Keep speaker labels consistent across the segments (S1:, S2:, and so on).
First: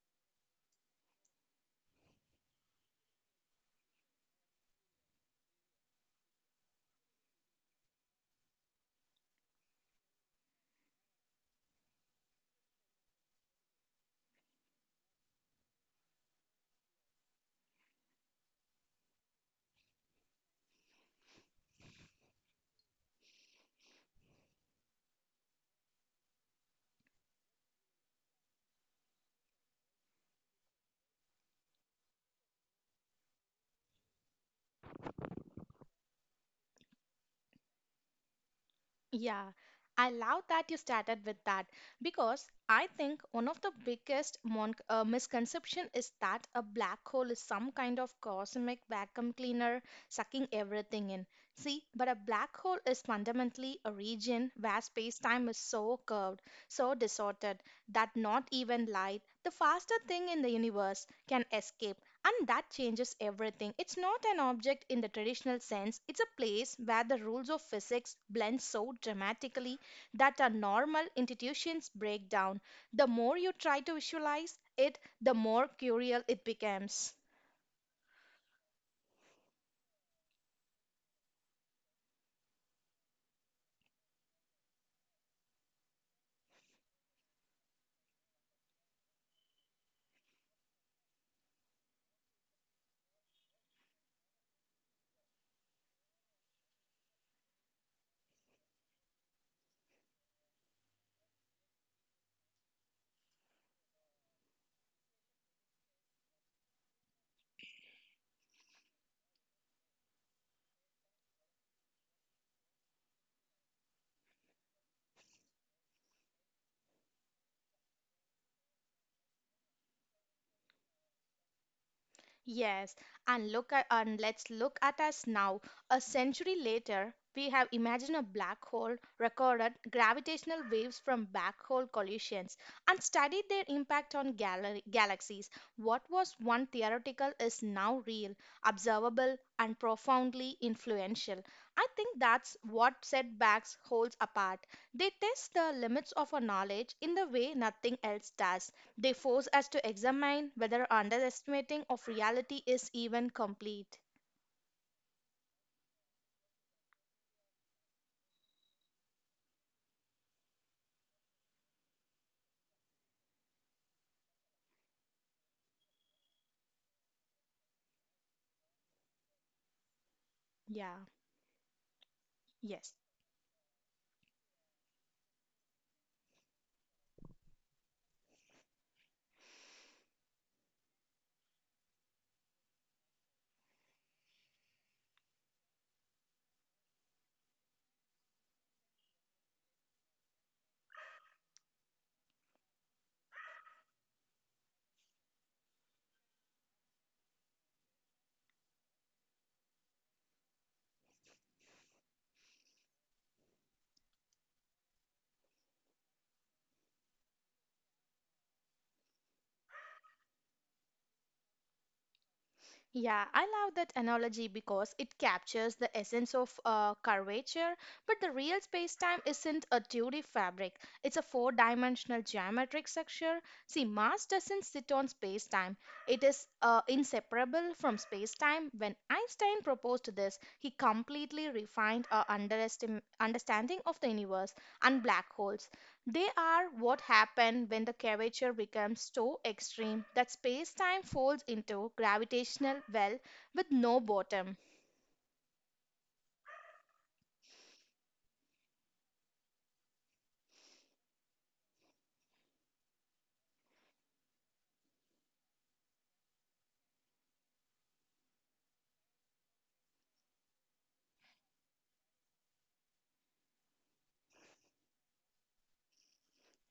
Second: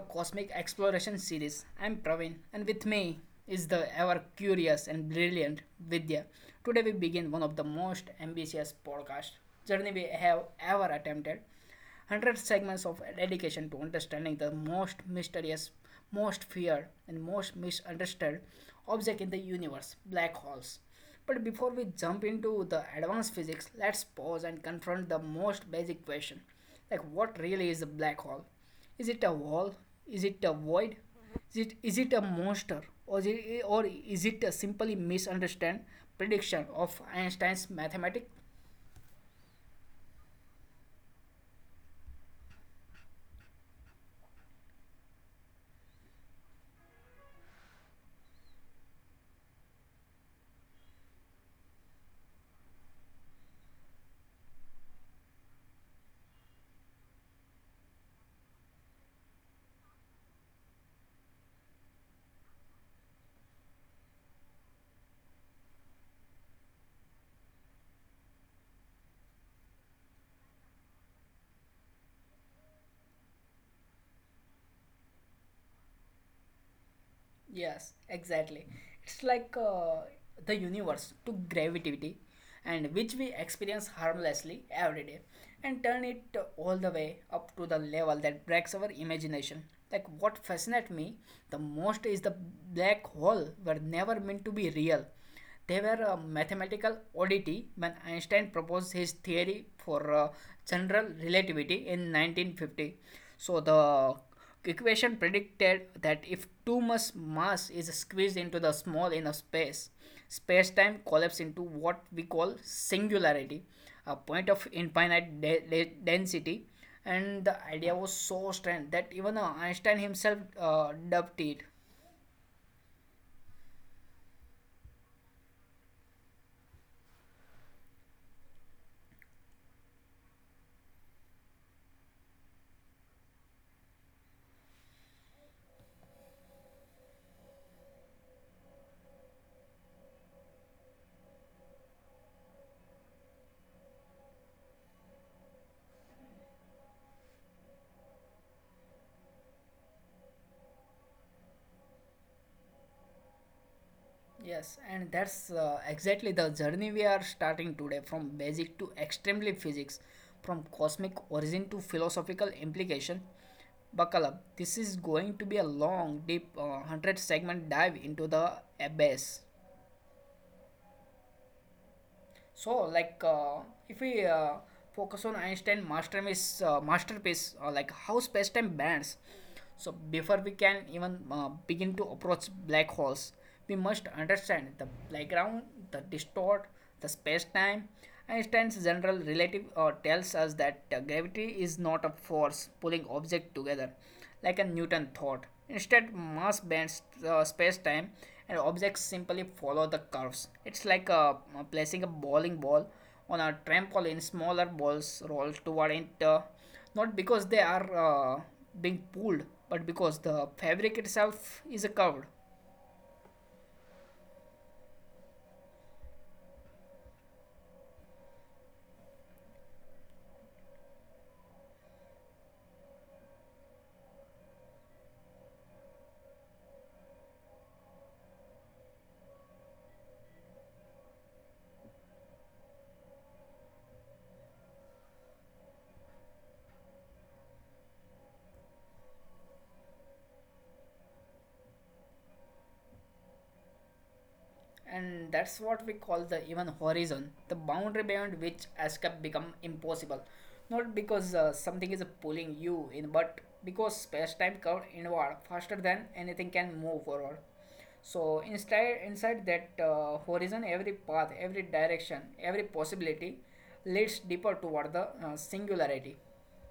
S1: cosmic exploration series. I'm Praveen, and with me is the ever curious and brilliant Vidya. Today we begin one of the most ambitious podcast journey we have ever attempted. 100 segments of dedication to understanding the most mysterious, most feared and most misunderstood object in the universe, black holes. But before we jump into the advanced physics, let's pause and confront the most basic question like, what really is a black hole? Is it a wall? Is it a void? Is it a monster? Or is it a simply misunderstand prediction of Einstein's mathematics?
S2: Yeah, I love that you started with that because I think one of the biggest mon misconception is that a black hole is some kind of cosmic vacuum cleaner sucking everything in. See, but a black hole is fundamentally a region where space-time is so curved, so distorted that not even light, the faster thing in the universe, can escape. And that changes everything. It's not an object in the traditional sense, it's a place where the rules of physics blend so dramatically that our normal institutions break down. The more you try to visualize it, the more curial it becomes.
S1: Yes, exactly. It's like the universe took gravity, and which we experience harmlessly every day, and turn it all the way up to the level that breaks our imagination. Like what fascinates me the most is the black hole were never meant to be real. They were a mathematical oddity when Einstein proposed his theory for general relativity in 1950. So the equation predicted that if too much mass is squeezed into the small enough space, space-time collapses into what we call singularity, a point of infinite density. And the idea was so strange that even Einstein himself dubbed it.
S2: Yes, and let's look at us now. A century later, we have imagined a black hole, recorded gravitational waves from black hole collisions, and studied their impact on galaxies. What was one theoretical is now real, observable, and profoundly influential. I think that's what setbacks holds apart. They test the limits of our knowledge in the way nothing else does. They force us to examine whether underestimating of reality is even complete.
S1: Yes, and that's exactly the journey we are starting today from basic to extremely physics, from cosmic origin to philosophical implication. Buckle up, this is going to be a long, deep, 100 segment dive into the abyss.
S2: Yeah,
S1: So,
S2: yes.
S1: like, uh, if we focus on Einstein masterpiece, like how space-time bends. So, before we can even begin to approach black holes, we must understand the background, the distort, the space-time. Einstein's general relative tells us that gravity is not a force pulling objects together, like a Newton thought. Instead, mass bends the space-time and objects simply follow the curves. It's like placing a bowling ball on a trampoline. Smaller balls roll toward it, not because they are being pulled, but because the fabric itself is curved.
S2: Yeah, I love that analogy because it captures the essence of curvature, but the real space-time isn't a 2D fabric. It's a four-dimensional geometric structure. See, Mars doesn't sit on space-time. It is inseparable from space-time. When Einstein proposed this, he completely refined our understanding of the universe and black holes. They are what happen when the curvature becomes so extreme that space time folds into gravitational well with no bottom.
S1: And that's what we call the even horizon, the boundary beyond which escape become impossible, not because something is pulling you in, but because space-time curved inward faster than anything can move forward. So inside that horizon, every path, every direction, every possibility leads deeper toward the singularity.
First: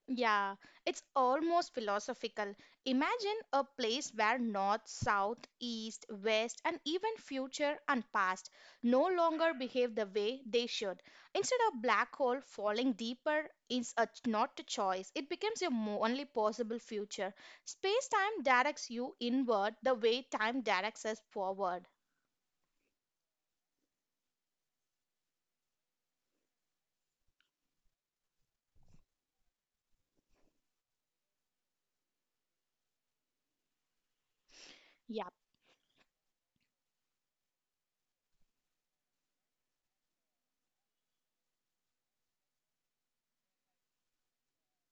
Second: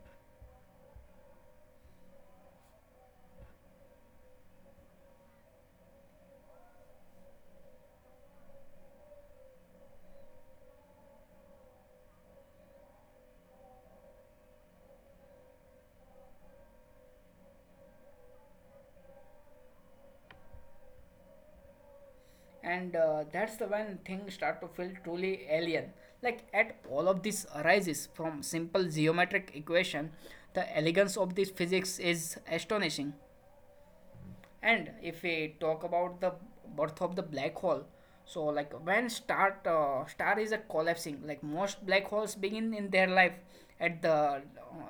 S2: Yeah, it's almost philosophical. Imagine a place where north, south, east, west, and even future and past no longer behave the way they should. Instead of black hole falling deeper is a, not a choice. It becomes your only possible future. Space-time directs you inward the way time directs us forward.
S1: And that's the when things start to feel truly alien. Like at all of this arises from simple geometric equation. The elegance of this physics is astonishing. And if
S2: Yeah.
S1: we talk about the birth of the black hole, so like when star is a collapsing, like most black holes begin in their life at the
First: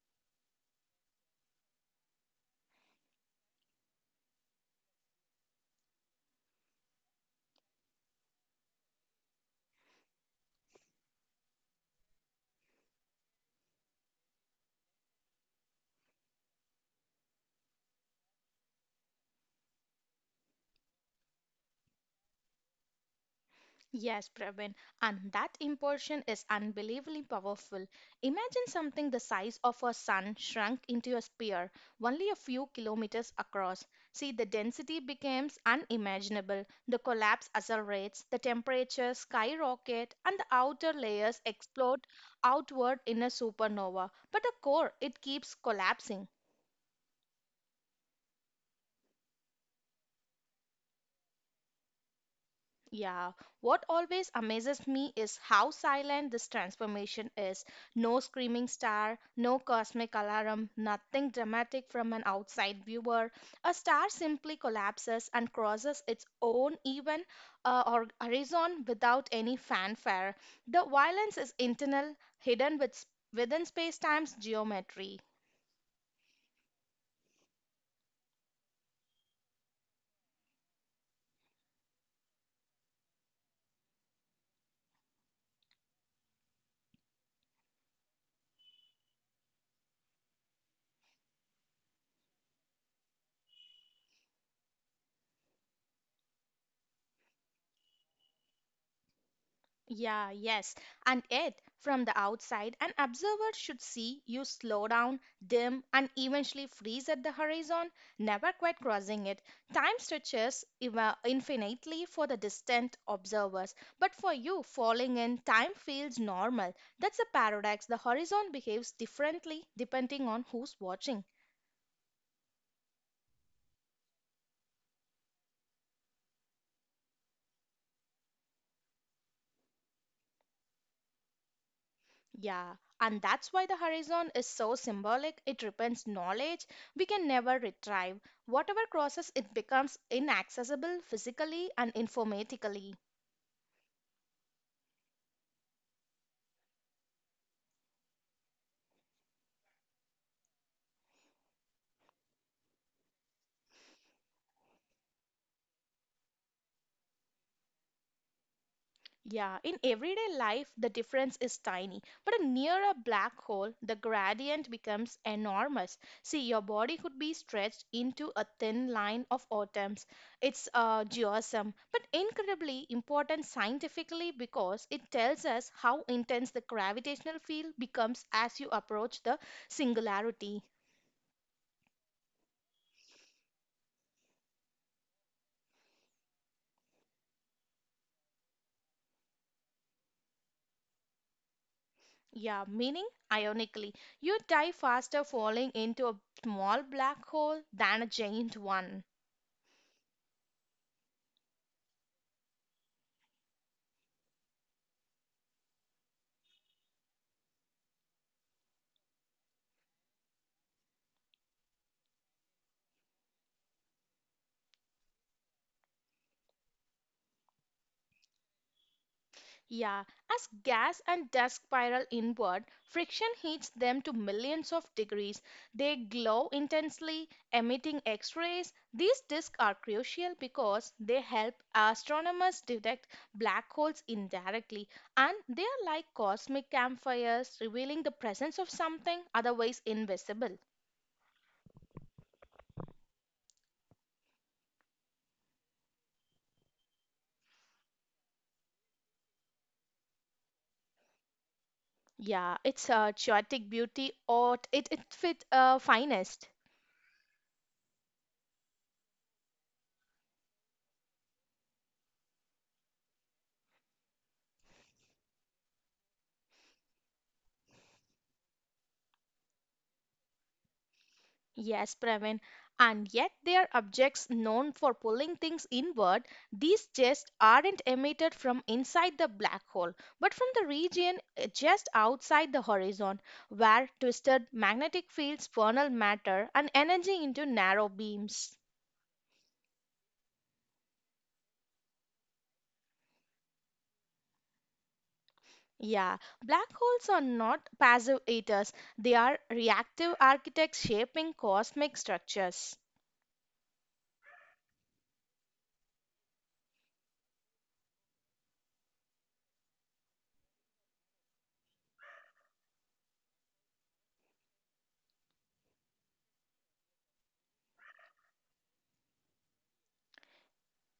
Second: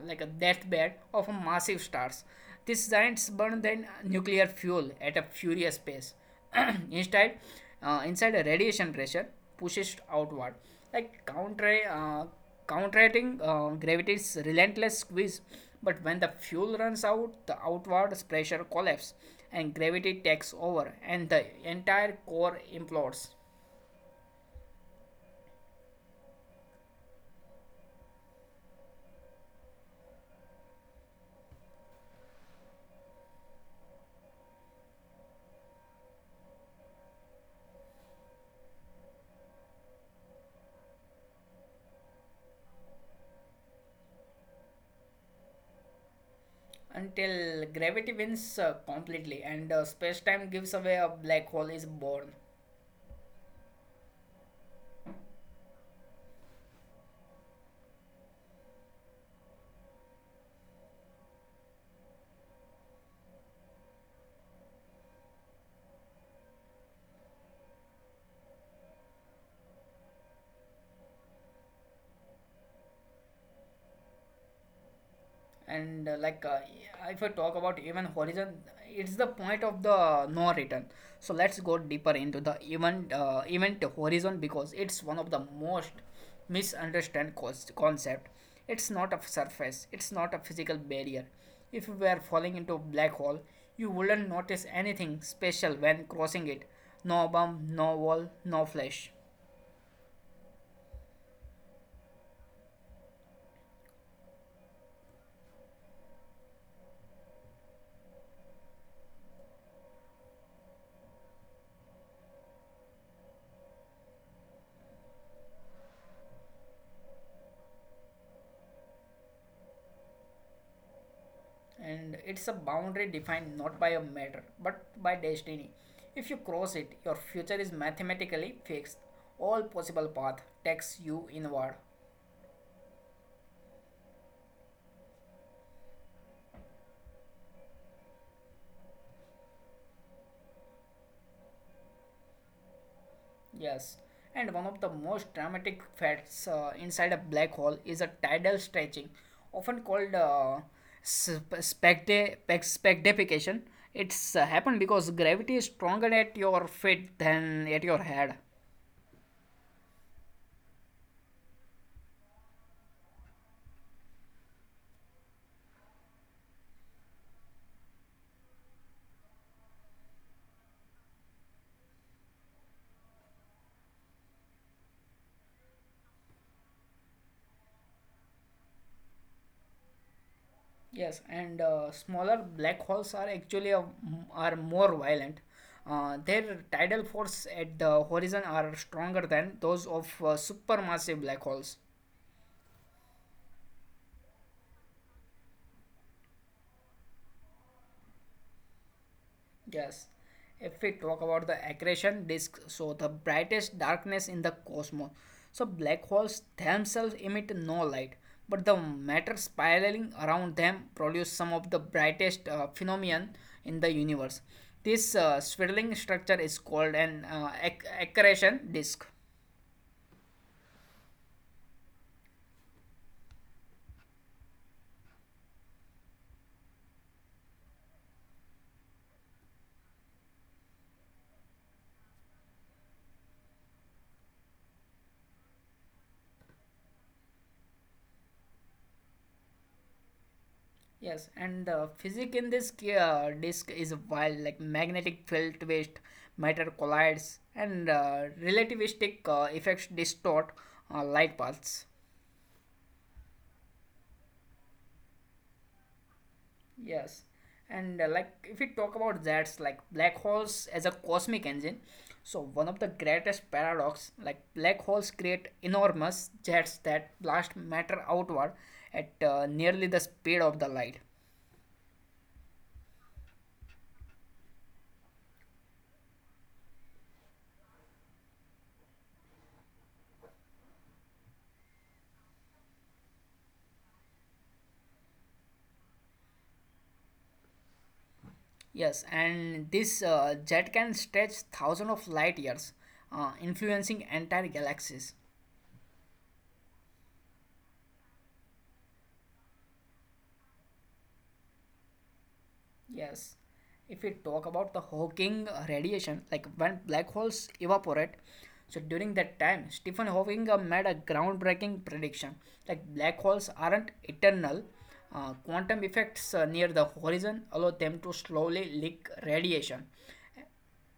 S1: like a deathbed of a massive stars. These giants burn their nuclear fuel at a furious pace. Instead, inside a radiation pressure pushes outward, like counterating gravity's relentless squeeze. But when the fuel runs out, the outward pressure collapses and gravity takes over, and the entire core implodes
S2: Yes, Pravin, and that impulsion is unbelievably powerful. Imagine something the size of a sun shrunk into a spear, only a few kilometers across. See, the density becomes unimaginable, the collapse accelerates, the temperature skyrocket, and the outer layers explode outward in a supernova. But the core, it keeps collapsing.
S1: until gravity wins completely, and space time gives away, a black hole is born.
S2: Yeah, what always amazes me is how silent this transformation is. No screaming star, no cosmic alarm, nothing dramatic from an outside viewer. A star simply collapses and crosses its own even or horizon without any fanfare. The violence is internal, within space-time's geometry.
S1: And if I talk about event horizon, it's the point of the no return. So let's go deeper into the event horizon, because it's one of the most misunderstood concept. It's not a surface, it's not a physical barrier. If you were falling into a black hole, you wouldn't notice anything special when crossing it. No bomb, no wall, no flash.
S2: Yeah, yes. And yet, from the outside, an observer should see you slow down, dim, and eventually freeze at the horizon, never quite crossing it. Time stretches infinitely for the distant observers, but for you, falling in, time feels normal. That's a paradox. The horizon behaves differently depending on who's watching.
S1: And it's a boundary defined not by a matter but by destiny. If you cross it, your future is mathematically fixed. All possible path takes you inward.
S2: Yeah, and that's why the horizon is so symbolic. It represents knowledge we can never retrieve. Whatever crosses it becomes inaccessible physically and informatically.
S1: Yes, and one of the most dramatic facts inside a black hole is a tidal stretching, often called sp- specta- spectification. It's happened because gravity is stronger at your feet than at your head.
S2: Yeah, in everyday life, the difference is tiny, but near a black hole, the gradient becomes enormous. See, your body could be stretched into a thin line of atoms. It's geosm, but incredibly important scientifically because it tells us how intense the gravitational field becomes as you approach the singularity.
S1: Yes, and smaller black holes are actually are more violent. Their tidal force at the horizon are stronger than those of supermassive black holes.
S2: Yeah, meaning, ironically, you die faster falling into a small black hole than a giant one.
S1: Yes. If we talk about the accretion disk, so the brightest darkness in the cosmos. So black holes themselves emit no light, but the matter spiraling around them produce some of the brightest phenomenon in the universe. This swirling structure is called an accretion disk.
S2: Yeah, as gas and dust spiral inward, friction heats them to millions of degrees. They glow intensely, emitting X rays. These disks are crucial because they help astronomers detect black holes indirectly, and they are like cosmic campfires, revealing the presence of something otherwise invisible.
S1: Yes, and the physics in this disk is wild, like magnetic field twist, matter collides, and relativistic effects distort light paths.
S2: Yeah, it's a chaotic beauty, or it fit finest.
S1: Yes, and like if we talk about that, like black holes as a cosmic engine, so one of the greatest paradox, like black holes create enormous jets that blast matter outward at nearly the speed of the light.
S2: Yes, Praveen. And yet they are objects known for pulling things inward. These jets aren't emitted from inside the black hole, but from the region just outside the horizon, where twisted magnetic fields funnel matter and energy into narrow beams.
S1: Yes, and this jet can stretch thousands of light years, influencing entire galaxies.
S2: Yeah, black holes are not passive eaters, they are reactive architects shaping cosmic structures.
S1: Yes. If we talk about the Hawking radiation, like when black holes evaporate, so during that time, Stephen Hawking made a groundbreaking prediction like black holes aren't eternal. Quantum effects near the horizon allow them to slowly leak radiation.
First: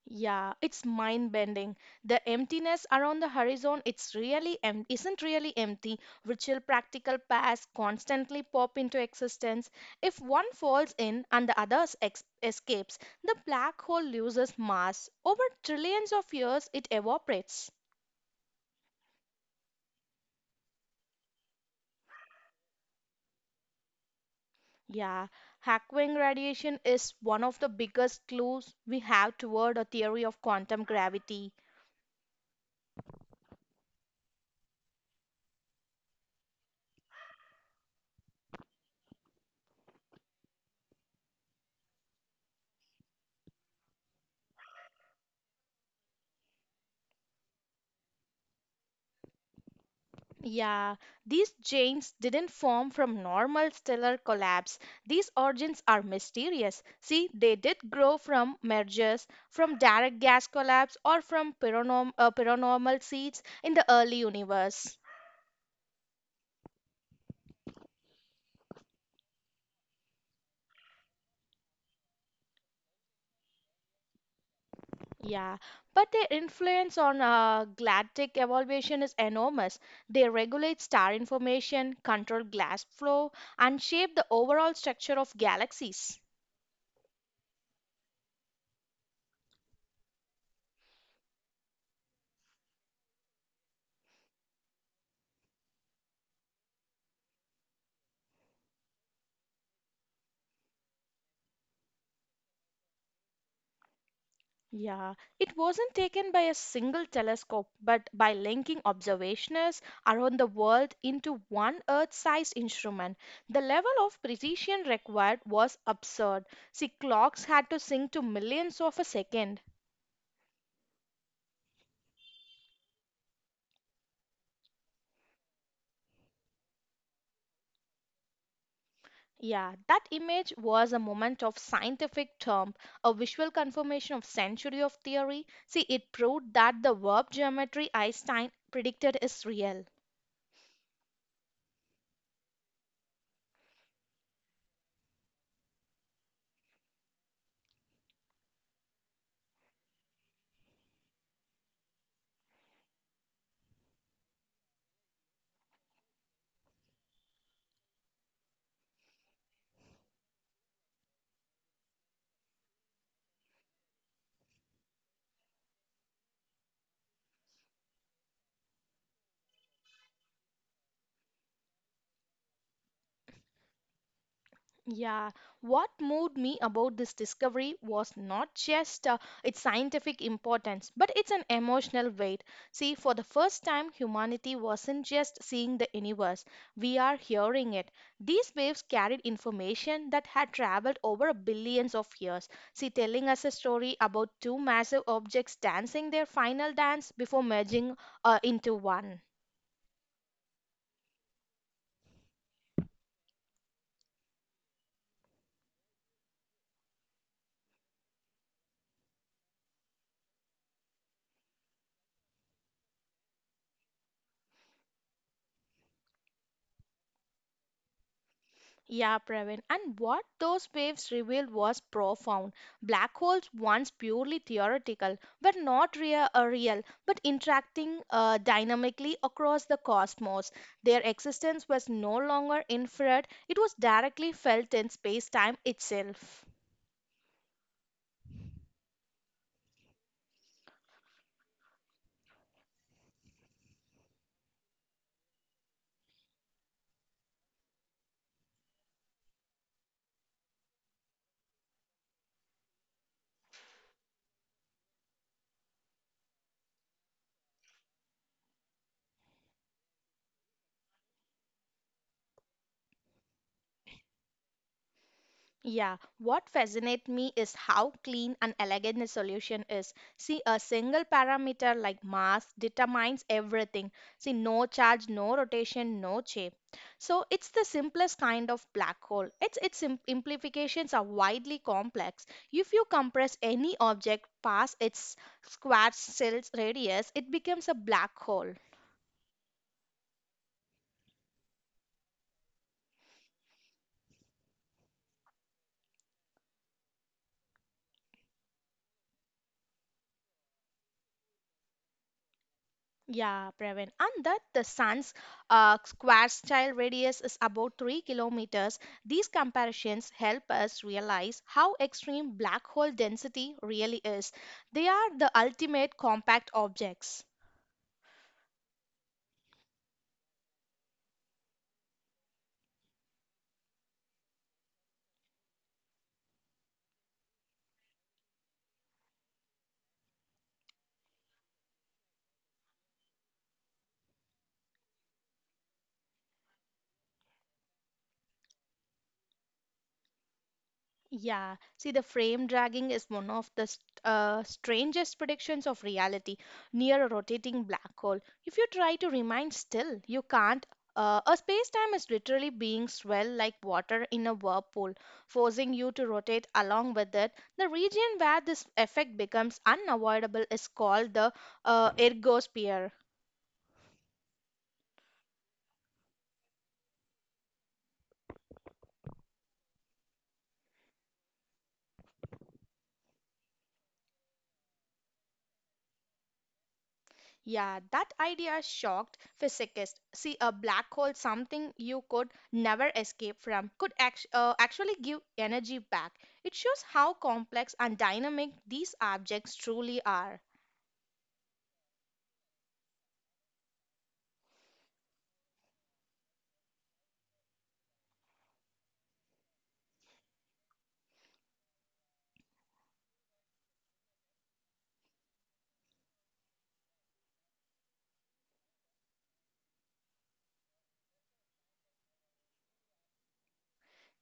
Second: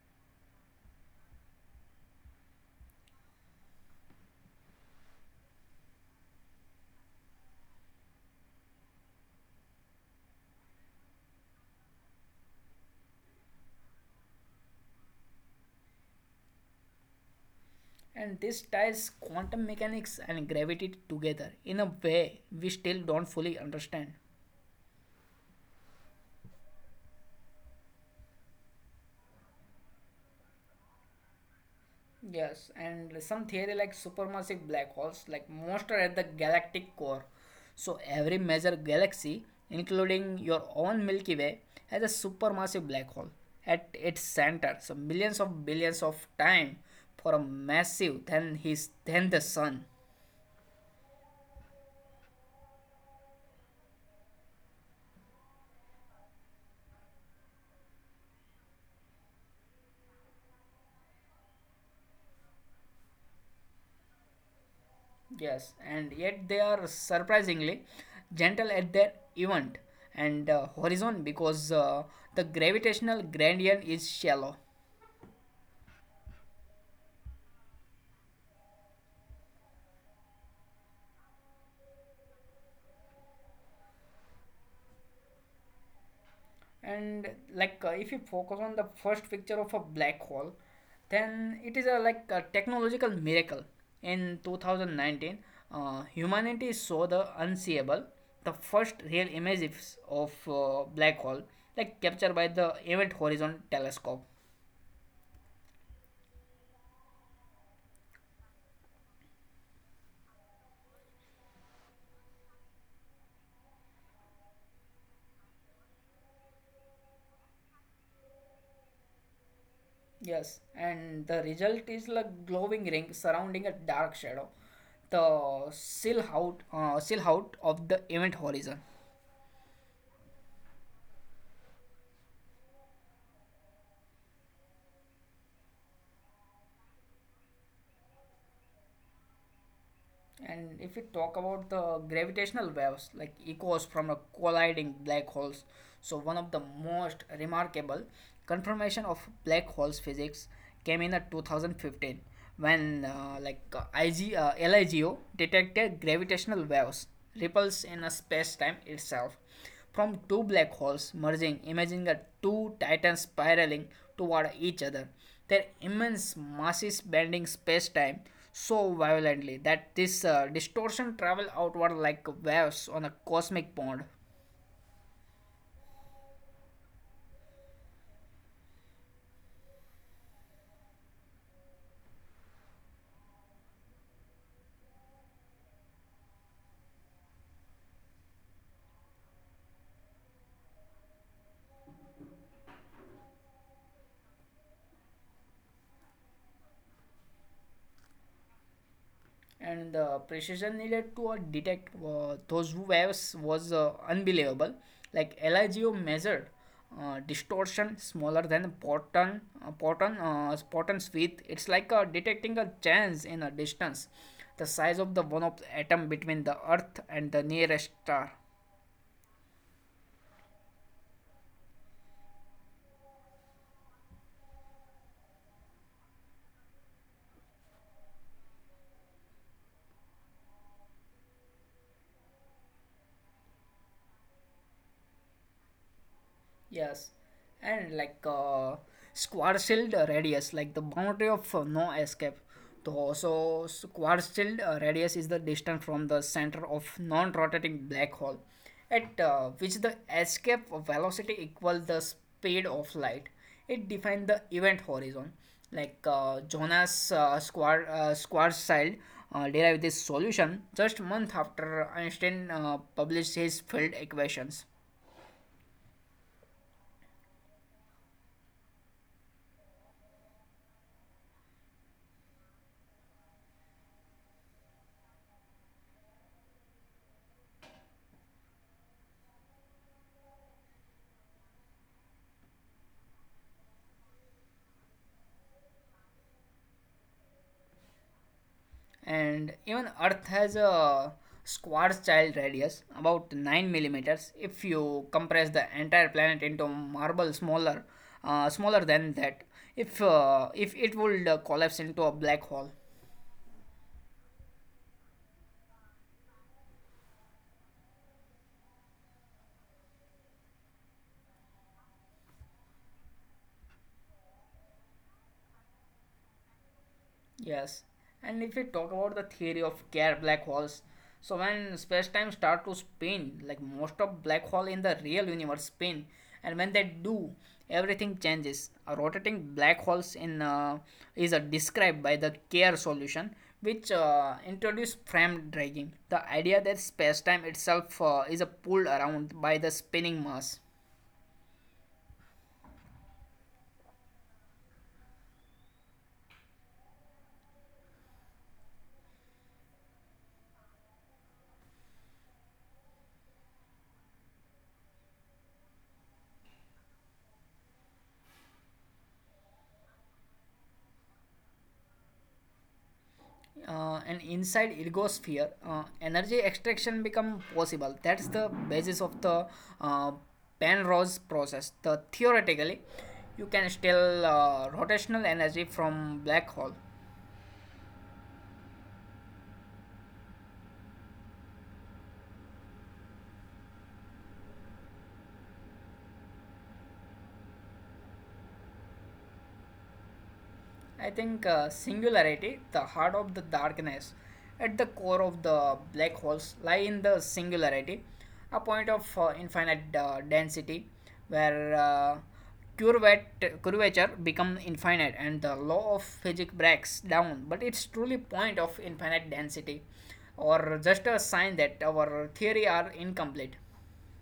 S2: Yeah, it's mind-bending. The emptiness around the horizon, isn't really empty. Virtual practical paths constantly pop into existence. If one falls in and the other escapes, the black hole loses mass. Over trillions of years, it evaporates.
S1: And this ties quantum mechanics and gravity together in a way we still don't fully understand.
S2: Yeah, Hawking radiation is one of the biggest clues we have toward a theory of quantum gravity.
S1: Yes, and some theory like supermassive black holes, like most are at the galactic core. So every major galaxy, including your own Milky Way, has a supermassive black hole at its center. So millions of billions of time for a massive than his than the sun.
S2: Yeah, these giants didn't form from normal stellar collapse. These origins are mysterious. See, they did grow from mergers, from direct gas collapse, or from paranormal seeds in the early universe.
S1: Yes, and yet they are surprisingly gentle at their event and horizon, because the gravitational gradient is shallow.
S2: Yeah, but their influence on galactic evolution is enormous. They regulate star information, control gas flow, and shape the overall structure of galaxies.
S1: And like if you focus on the first picture of a black hole, then it is a like a technological miracle. In 2019, humanity saw the unseeable, the first real images of black hole, like captured by the Event Horizon Telescope.
S2: Yeah, it wasn't taken by a single telescope, but by linking observations around the world into one Earth sized instrument. The level of precision required was absurd. See, clocks had to sync to millions of a second.
S1: Yes, and the result is like glowing ring surrounding a dark shadow, the silhouette of the event horizon.
S2: Yeah, that image was a moment of scientific term, a visual confirmation of century of theory. See, it proved that the verb geometry Einstein predicted is real.
S1: And if we talk about the gravitational waves, like echoes from a colliding black holes, so one of the most remarkable confirmation of black holes physics came in 2015 when IG, LIGO detected gravitational waves ripples in a space-time itself from two black holes merging, imaging the two titans spiraling toward each other. Their immense masses bending space-time so violently that this distortion travel outward like waves on a cosmic pond.
S2: Yeah, what moved me about this discovery was not just its scientific importance, but it's an emotional weight. See, for the first time, humanity wasn't just seeing the universe, we are hearing it. These waves carried information that had traveled over billions of years. See, telling us a story about two massive objects dancing their final dance before merging into one.
S1: And the precision needed to detect those waves was unbelievable. Like LIGO measured distortion smaller than a proton, a proton's width. It's like detecting a change in a distance the size of the one of the atom between the earth and the nearest star.
S2: Yeah, Pravin. And what those waves revealed was profound. Black holes, once purely theoretical, were not real, real but interacting dynamically across the cosmos. Their existence was no longer inferred, it was directly felt in space time itself.
S1: Yes, and like squad shield radius, like the boundary of no escape. Though, so squad shield radius is the distance from the center of non-rotating black hole, at which the escape velocity equals the speed of light. It defines the event horizon. Like Jonas squad shield derived this solution just month after Einstein published his field equations.
S2: Yeah, what fascinates me is how clean and elegant the solution is. See, a single parameter like mass determines everything. See, no charge, no rotation, no shape. So it's the simplest kind of black hole. Its implications are widely complex. If you compress any object past its square cell's radius, it becomes a black hole.
S1: And even earth has a squar's child radius about 9 millimeters. If you compress the entire planet into marble smaller smaller than that, if it would collapse into a black hole.
S2: Yeah, Pravin. And that the sun's square style radius is about 3 kilometers. These comparisons help us realize how extreme black hole density really is. They are the ultimate compact objects.
S1: Yes, and if we talk about the theory of care black holes, so when space-time start to spin, like most of black hole in the real universe spin, and when they do, everything changes. A rotating black holes in is described by the care solution, which introduce frame dragging, the idea that space-time itself is pulled around by the spinning mass.
S2: Yeah, see, the frame dragging is one of the st strangest predictions of reality near a rotating black hole. If you try to remain still, you can't. A space-time is literally being swelled like water in a whirlpool, forcing you to rotate along with it. The region where this effect becomes unavoidable is called the ergosphere.
S1: Uh, and inside ergosphere energy extraction become possible. That's the basis of the uh, penrose process. The theoretically you can still rotational energy from black hole.
S2: Yeah, that idea shocked physicists. See, a black hole, something you could never escape from, could actually give energy back. It shows how complex and dynamic these objects truly are.
S1: I think singularity, the heart of the darkness, at the core of the black holes, lie in the singularity, a point of infinite density where curvature becomes infinite and the law of physics breaks down. But it's truly point of infinite density, or just a sign that our theory are incomplete.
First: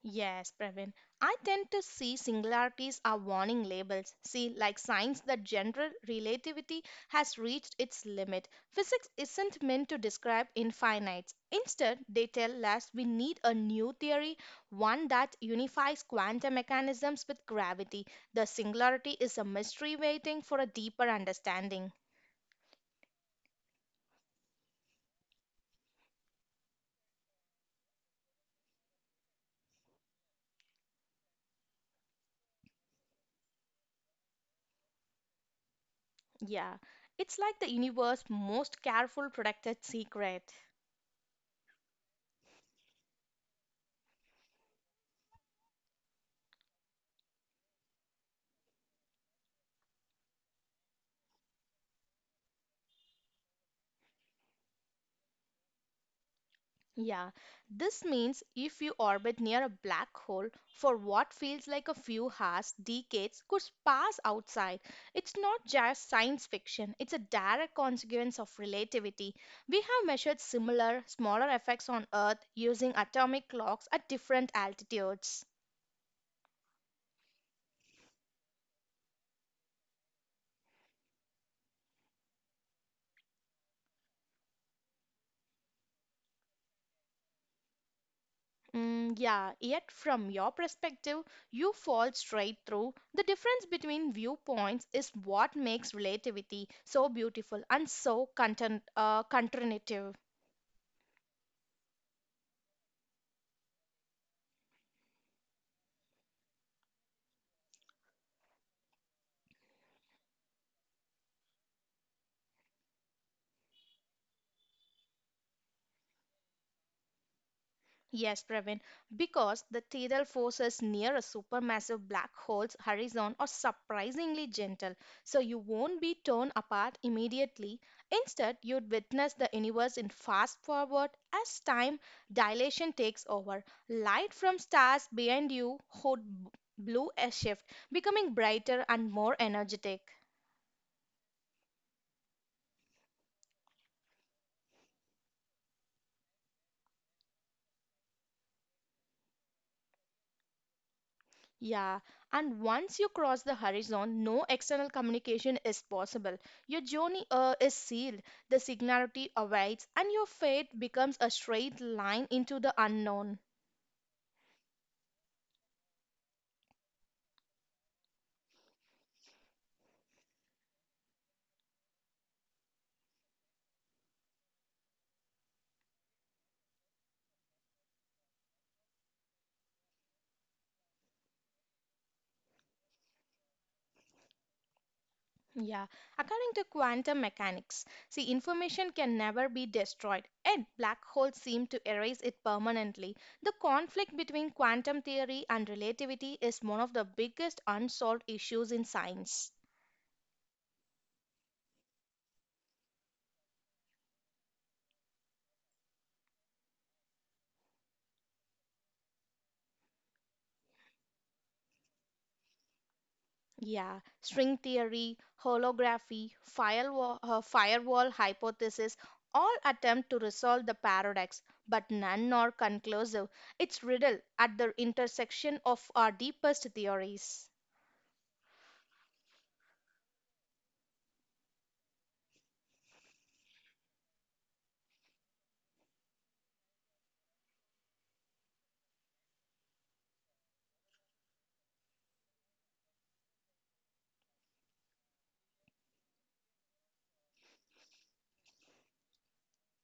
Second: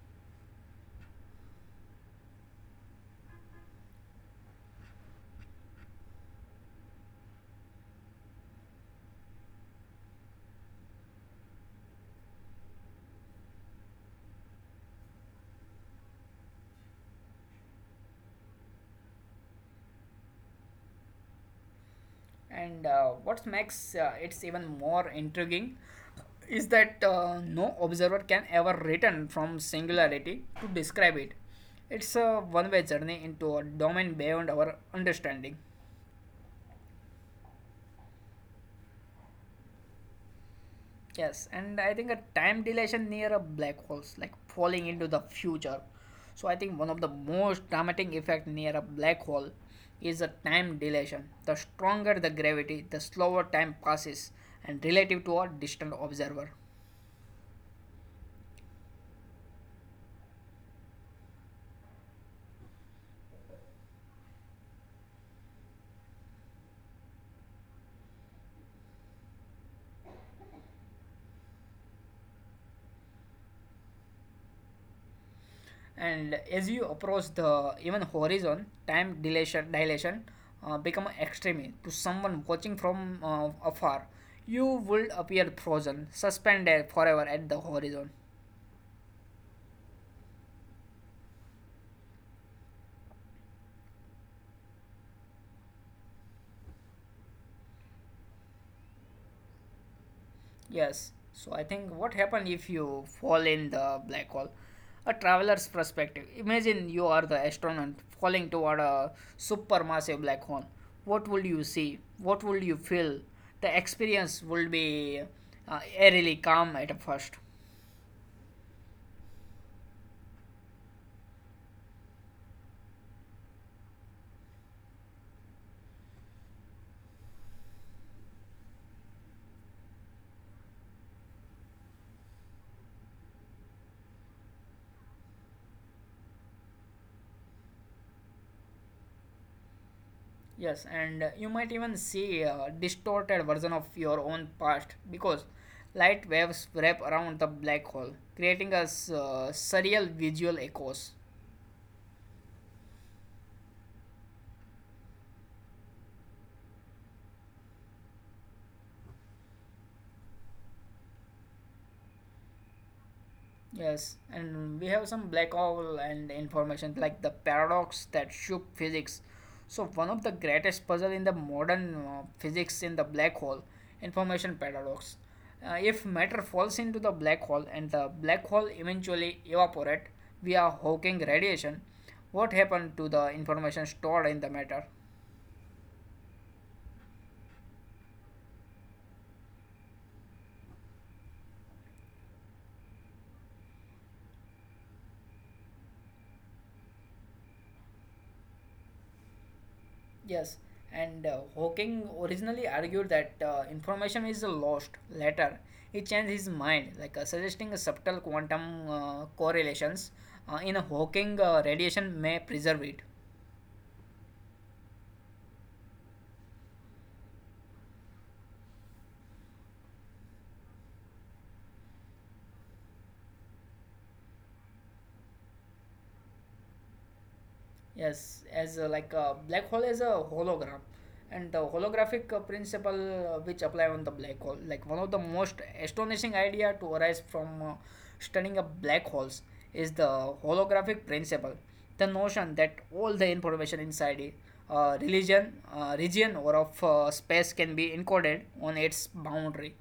S2: Yes, Praveen. I tend to see singularities are warning labels. See, like signs that general relativity has reached its limit. Physics isn't meant to describe infinites. Instead, they tell us we need a new theory, one that unifies quantum mechanisms with gravity. The singularity is a mystery waiting for a deeper understanding.
S1: And what makes it even more intriguing is that no observer can ever return from singularity to describe it. It's a one way journey into a domain beyond our understanding.
S2: Yeah, it's like the universe's most careful protected secret.
S1: Yes, and I think a time dilation near a black holes, like falling into the future. So I think one of the most dramatic effect near a black hole is a time dilation. The stronger the gravity, the slower time passes and relative to a distant observer.
S2: Yeah, this means if you orbit near a black hole for what feels like a few hours, decades could pass outside. It's not just science fiction, it's a direct consequence of relativity. We have measured similar, smaller effects on Earth using atomic clocks at different altitudes.
S1: And as you approach the even horizon, time dilation become extreme. To someone watching from afar, you would appear frozen, suspended forever at the horizon.
S2: Mm, yeah, yet from your perspective, you fall straight through. The difference between viewpoints is what makes relativity so beautiful and so counterintuitive.
S1: Yes, so I think what happened if you fall in the black hole, a traveler's perspective. Imagine you are the astronaut falling toward a supermassive black hole. What would you see? What would you feel? The experience would be eerily calm at first.
S2: Yes, Pravin, because the tidal forces near a supermassive black hole's horizon are surprisingly gentle, so you won't be torn apart immediately. Instead, you'd witness the universe in fast forward as time dilation takes over. Light from stars behind you would blue a shift, becoming brighter and more energetic.
S1: Yes, and you might even see a distorted version of your own past because light waves wrap around the black hole, creating surreal visual echoes.
S2: Yeah, and once you cross the horizon, no external communication is possible. Your journey is sealed, the singularity awaits, and your fate becomes a straight line into the unknown.
S1: Yes, and we have some black hole and information like the paradox that shook physics. So one of the greatest puzzle in the modern physics in the black hole, information paradox. If matter falls into the black hole and the black hole eventually evaporate via Hawking radiation, what happened to the information stored in the matter?
S2: Yeah, according to quantum mechanics, see, information can never be destroyed, and black holes seem to erase it permanently. The conflict between quantum theory and relativity is one of the biggest unsolved issues in science.
S1: Yes, and Hawking originally argued that information is lost. Later, he changed his mind, like suggesting a subtle quantum correlations in a Hawking radiation may preserve it.
S2: Yeah, string theory, holography, firewall hypothesis all attempt to resolve the paradox, but none are conclusive. It's riddle at the intersection of our deepest theories.
S1: Yes, as like a black hole is a hologram, and the holographic principle which apply on the black hole, like one of the most astonishing idea to arise from studying a black holes is the holographic principle, the notion that all the information inside a region or of space can be encoded on its boundary.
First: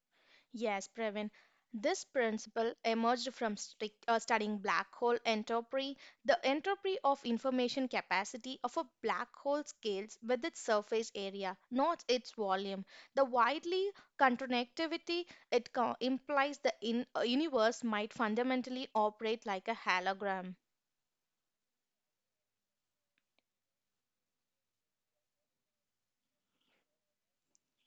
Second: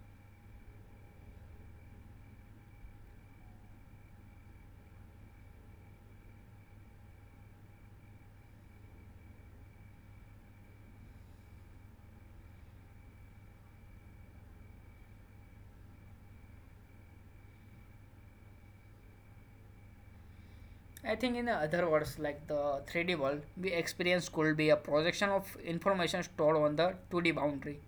S2: Yes, Pravin. This principle emerged from studying black hole entropy. The entropy of information capacity of a black hole scales with its surface area, not its volume. The widely contractivity it implies the universe might fundamentally operate like a hologram.
S1: I think in other words, like the 3D world, we experience could be a projection of information stored on the 2D boundary.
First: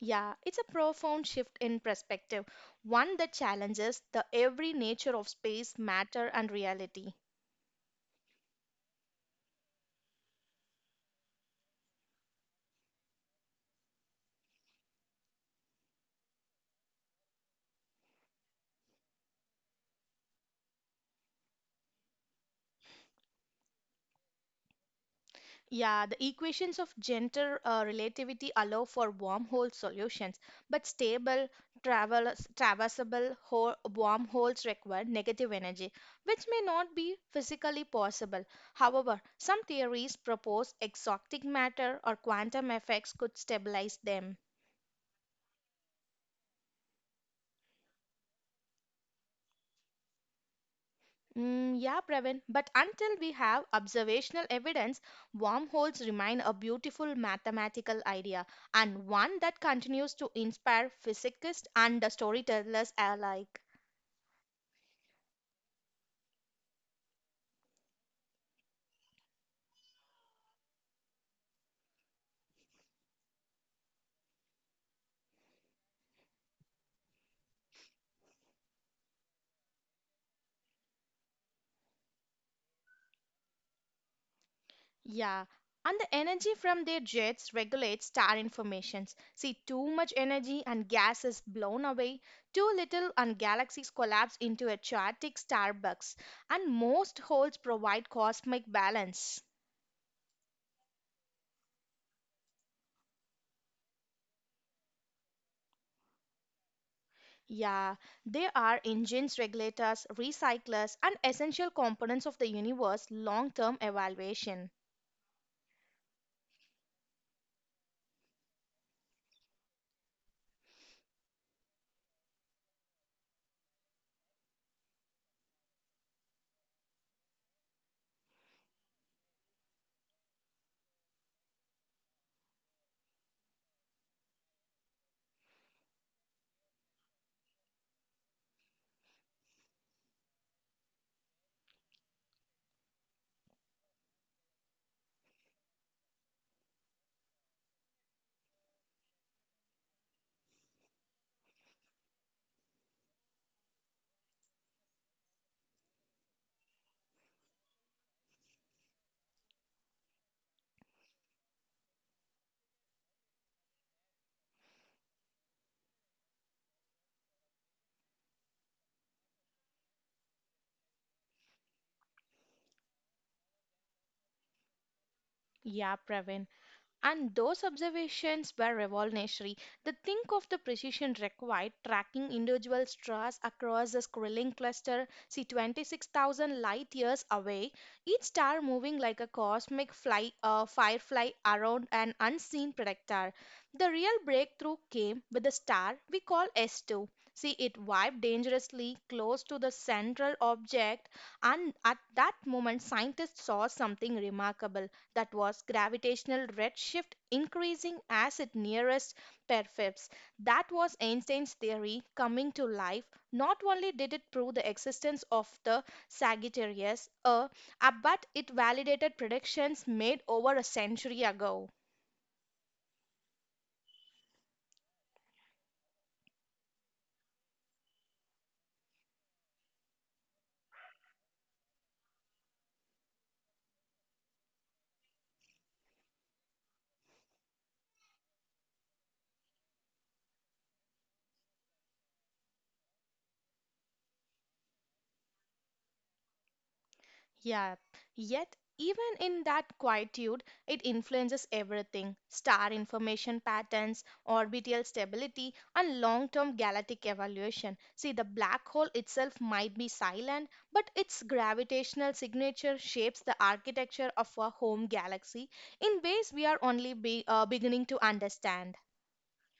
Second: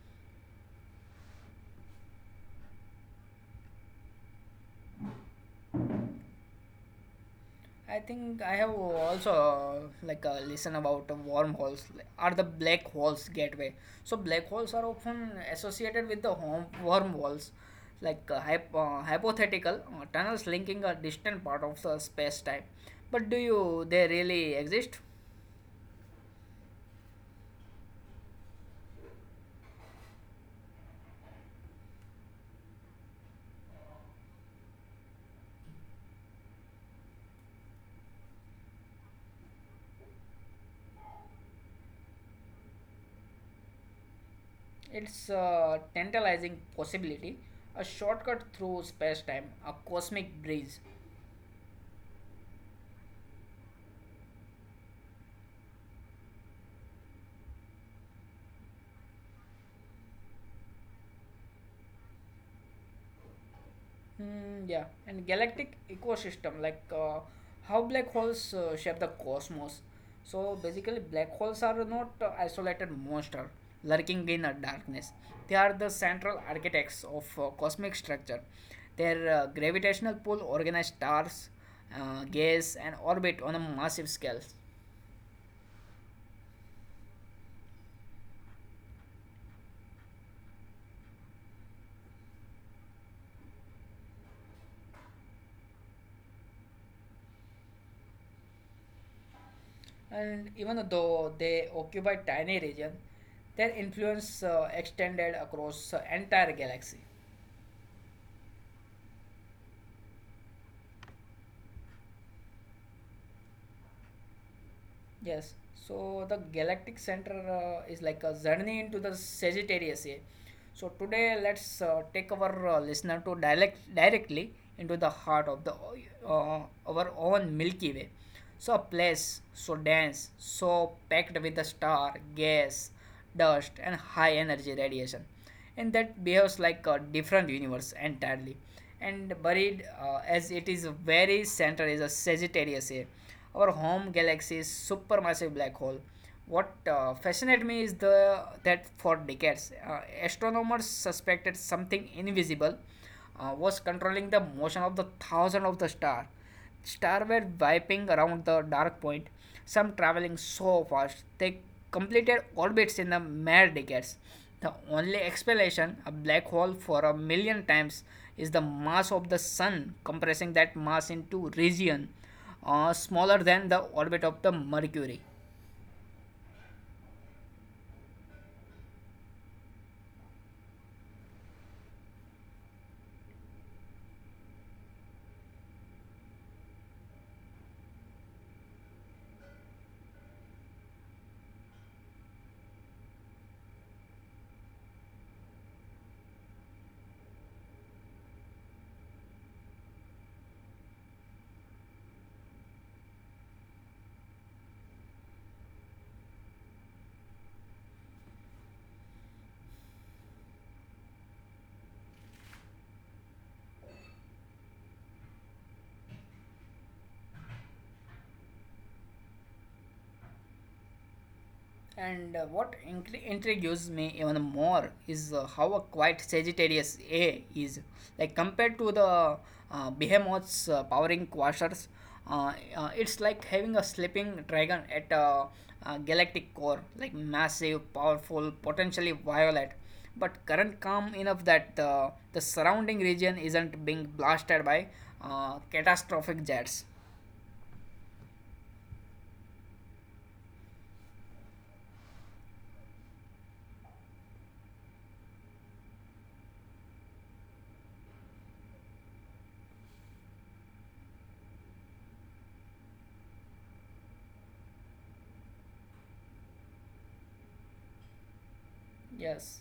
S2: Yeah, it's a profound shift in perspective, one that challenges the every nature of space, matter, and reality.
S1: I think I have also listen about wormholes, like, are the black holes gateway. So black holes are often associated with the home wormholes, like hypothetical tunnels linking a distant part of the space time. But do you they really exist?
S2: Yeah, the equations of general relativity allow for wormhole solutions, but stable, travel, traversable wormholes require negative energy, which may not be physically possible. However, some theories propose exotic matter or quantum effects could stabilize them.
S1: It's a tantalizing possibility, a shortcut through space time, a cosmic breeze.
S2: Yeah, Pravin, but until we have observational evidence, wormholes remain a beautiful mathematical idea and one that continues to inspire physicists and storytellers alike.
S1: Hmm, yeah, and galactic ecosystem like how black holes shape the cosmos. So basically, black holes are not isolated monster lurking in the darkness. They are the central architects of cosmic structure. Their gravitational pull organize stars, gas, and orbit on a massive scale.
S2: Yeah, and the energy from their jets regulates star informations. See, too much energy and gas is blown away, too little and galaxies collapse into a chaotic starbucks, and most holes provide cosmic balance.
S1: And even though they occupy tiny region, their influence extended across entire galaxy.
S2: Yeah, they are engines, regulators, recyclers, and essential components of the universe long term evaluation.
S1: Yes. So the galactic center is like a journey into the Sagittarius A. So today let's take our listener to direct directly into the heart of the uh, our own Milky Way. So a place so dense, so packed with the star, gas, dust, and high energy radiation, and that behaves like a different universe entirely. And buried as it is very center is a Sagittarius A, our home galaxy's supermassive black hole. What fascinated me is the that for decades, astronomers suspected something invisible was controlling the motion of the thousand of the star. Stars were whipping around the dark point, some traveling so fast they completed orbits in the mere decades. The only explanation, a black hole for 1 million times, is the mass of the sun compressing that mass into region smaller than the orbit of the Mercury.
S2: Yeah, Praveen. And those observations were revolutionary. They think of the precision required tracking individual stars across the Skrilling cluster, see 26,000 light years away, each star moving like a cosmic fly, firefly around an unseen predictor. The real breakthrough came with a star we call S2. See, it wiped dangerously close to the central object, and at that moment, scientists saw something remarkable that was gravitational redshift increasing as it nearest perfibs. That was Einstein's theory coming to life. Not only did it prove the existence of the Sagittarius A, but it validated predictions made over a century ago.
S1: And what intrigues me even more is how a quiet Sagittarius A is. Like compared to the behemoth's powering quasars, it's like having a sleeping dragon at a galactic core, like massive, powerful, potentially violent, but current calm enough that the surrounding region isn't being blasted by catastrophic jets.
S2: Yeah, yet even in that quietude, it influences everything star information patterns, orbital stability, and long term galactic evolution. See, the black hole itself might be silent, but its gravitational signature shapes the architecture of our home galaxy in ways we are only beginning to understand.
S1: Yes.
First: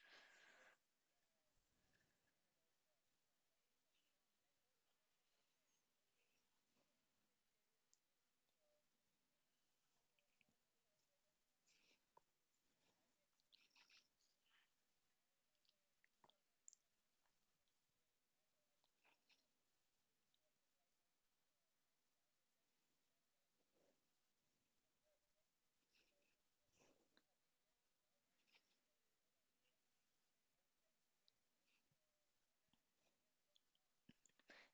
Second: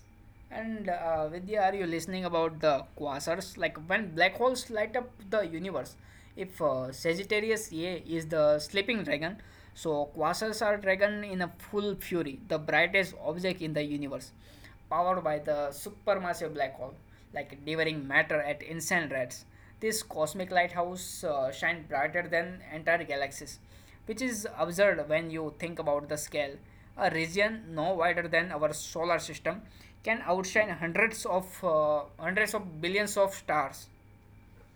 S1: And Vidya, are you listening about the quasars? Like when black holes light up the universe. If Sagittarius A is the sleeping dragon, so quasars are dragon in a full fury, the brightest object in the universe, powered by the supermassive black hole, like devouring matter at insane rates. This cosmic lighthouse shines brighter than entire galaxies, which is absurd when you think about the scale. A region no wider than our solar system can outshine hundreds of billions of stars.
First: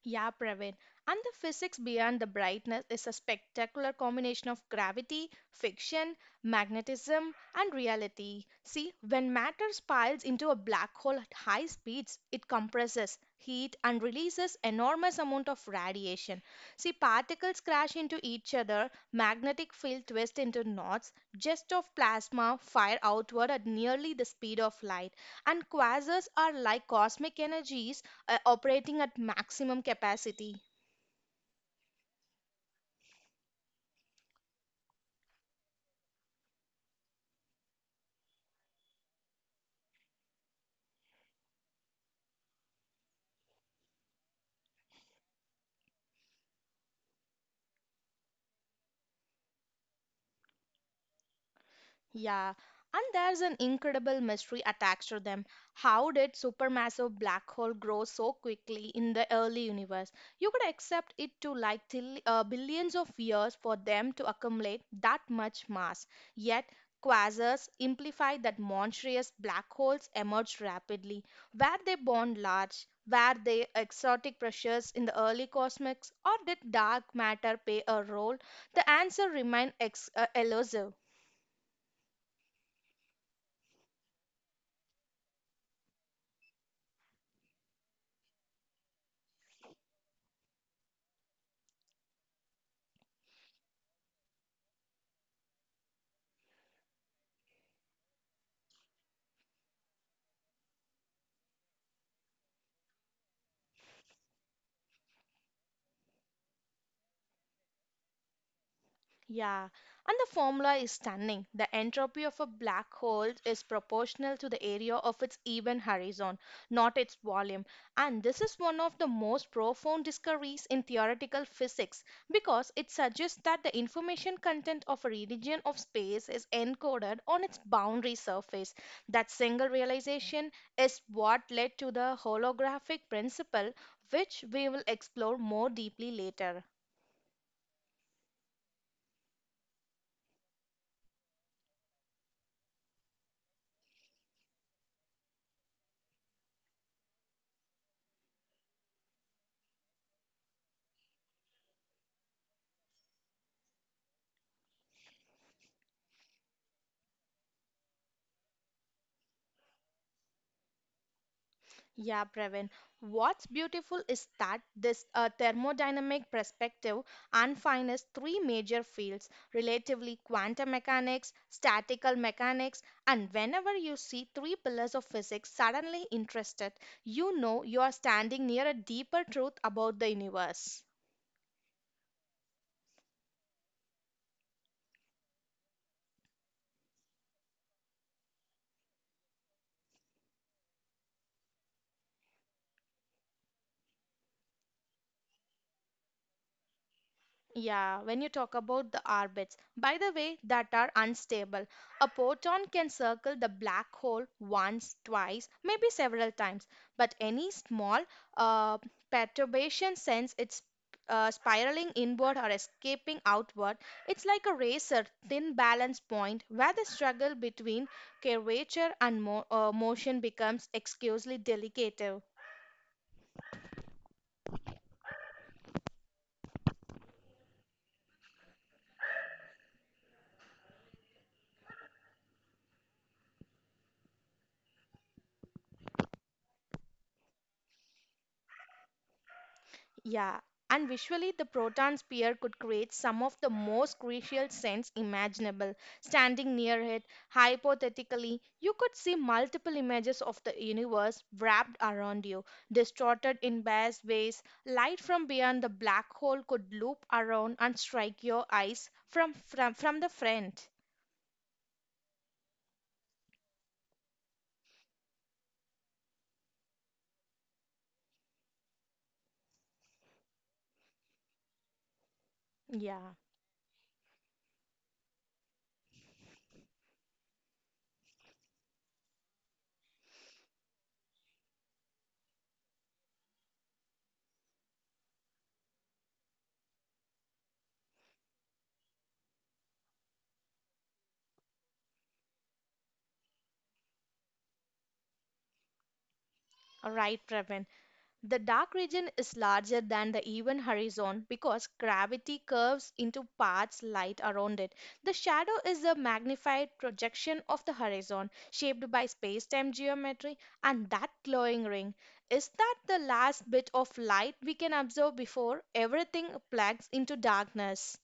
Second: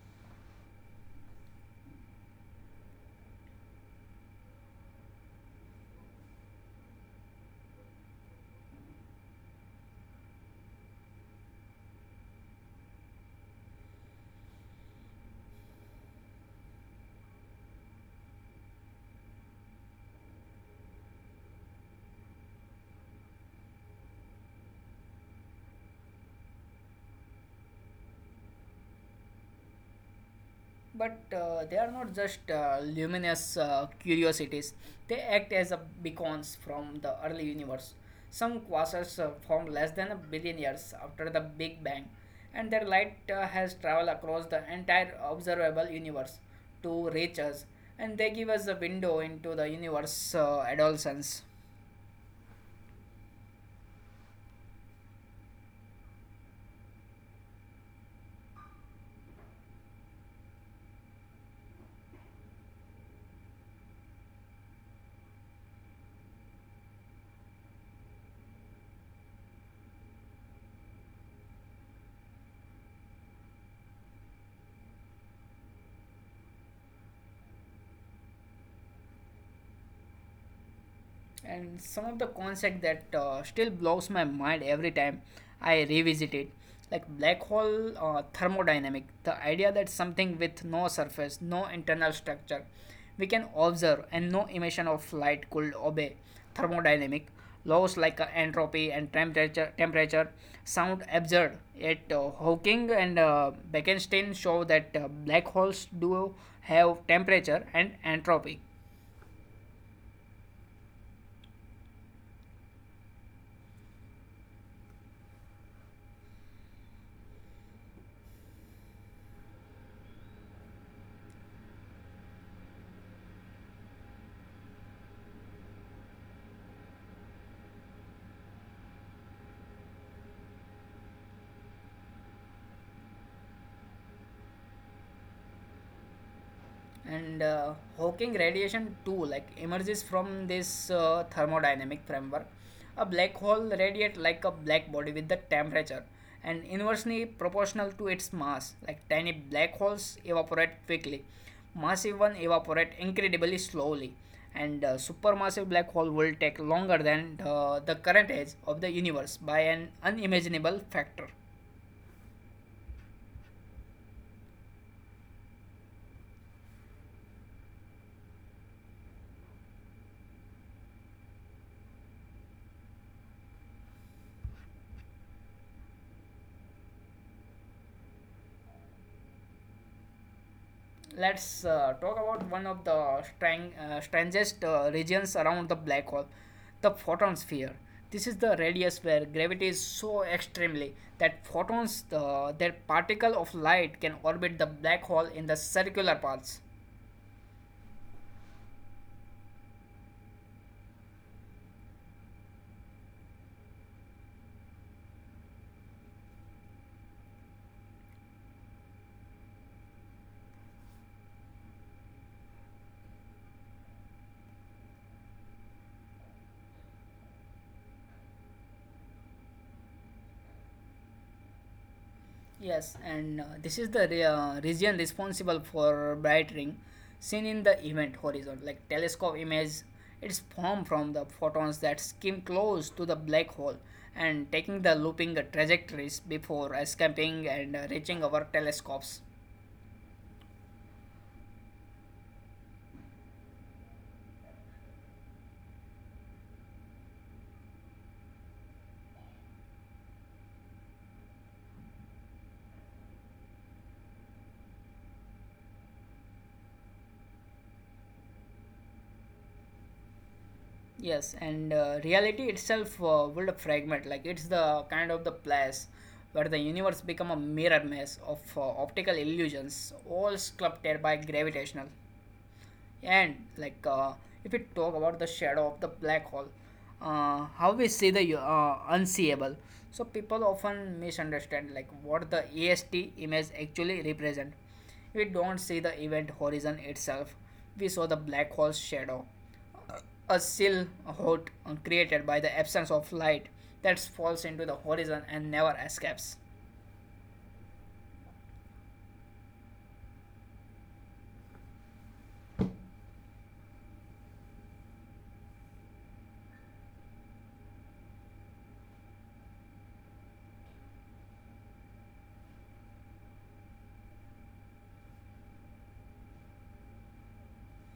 S2: Yeah, Praveen. And the physics beyond the brightness is a spectacular combination of gravity, fiction, magnetism, and reality. See, when matter spirals into a black hole at high speeds, it compresses heat and releases enormous amount of radiation. See, particles crash into each other, magnetic field twists into knots, jets of plasma fire outward at nearly the speed of light, and quasars are like cosmic energies operating at maximum capacity.
S1: But they are not just luminous curiosities, they act as a beacons from the early universe. Some quasars formed less than 1 billion years after the Big Bang, and their light has traveled across the entire observable universe to reach us, and they give us a window into the universe adolescence.
S2: Yeah, and there's an incredible mystery attached to them. How did supermassive black hole grow so quickly in the early universe? You could accept it to like till, billions of years for them to accumulate that much mass. Yet, quasars imply that monstrous black holes emerged rapidly. Were they born large? Were they exotic pressures in the early cosmos, or did dark matter play a role? The answer remains elusive.
S1: And some of the concept that still blows my mind every time I revisit it, like black hole thermodynamic, the idea that something with no surface, no internal structure we can observe, and no emission of light could obey thermodynamic laws like entropy and temperature sound absurd, yet Hawking and Bekenstein show that black holes do have temperature and entropy.
S2: Yeah, and the formula is stunning. The entropy of a black hole is proportional to the area of its event horizon, not its volume. And this is one of the most profound discoveries in theoretical physics because it suggests that the information content of a region of space is encoded on its boundary surface. That single realization is what led to the holographic principle, which we will explore more deeply later.
S1: And Hawking radiation too, like, emerges from this thermodynamic framework. A black hole radiates like a black body with the temperature and inversely proportional to its mass. Like tiny black holes evaporate quickly, massive ones evaporate incredibly slowly, and supermassive black hole will take longer than the current age of the universe by an unimaginable factor.
S2: Yeah, Pravin. What's beautiful is that this thermodynamic perspective unfines three major fields relatively quantum mechanics, statical mechanics, and whenever you see three pillars of physics suddenly interested, you know you are standing near a deeper truth about the universe.
S1: Let's talk about one of the strangest regions around the black hole, the photon sphere. This is the radius where gravity is so extremely that photons, their particle of light, can orbit the black hole in the circular paths.
S2: Yeah, when you talk about the orbits, by the way, that are unstable. A proton can circle the black hole once, twice, maybe several times, but any small uh, perturbation sends it's spiraling inward or escaping outward. It's like a razor thin balance point where the struggle between curvature and motion becomes excusely delicate.
S1: Yes, and this is the region responsible for bright ring seen in the event horizon, like telescope image. It's formed from the photons that skim close to the black hole and taking the looping trajectories before escaping and reaching our telescopes.
S2: Yeah, and visually, the proton spear could create some of the most crucial scents imaginable. Standing near it, hypothetically, you could see multiple images of the universe wrapped around you, distorted in various ways. Light from beyond the black hole could loop around and strike your eyes from the front.
S1: Yes, and reality itself would fragment, like it's the kind of the place where the universe become a mirror maze of optical illusions, all sculpted by gravitational.
S2: Yeah,
S1: And like if we talk about the shadow of the black hole, how we see the unseeable. So people often misunderstand like what the EST image actually represent. We don't see the event horizon itself. We saw the black hole's shadow, a seal hot created by the absence of light that falls into the horizon and never escapes.
S2: right, Pravin. The dark region is larger than the even horizon because gravity curves into paths light around it. The shadow is a magnified projection of the horizon shaped by space-time geometry and that glowing ring is that the last bit of light we can observe before everything plugs into darkness.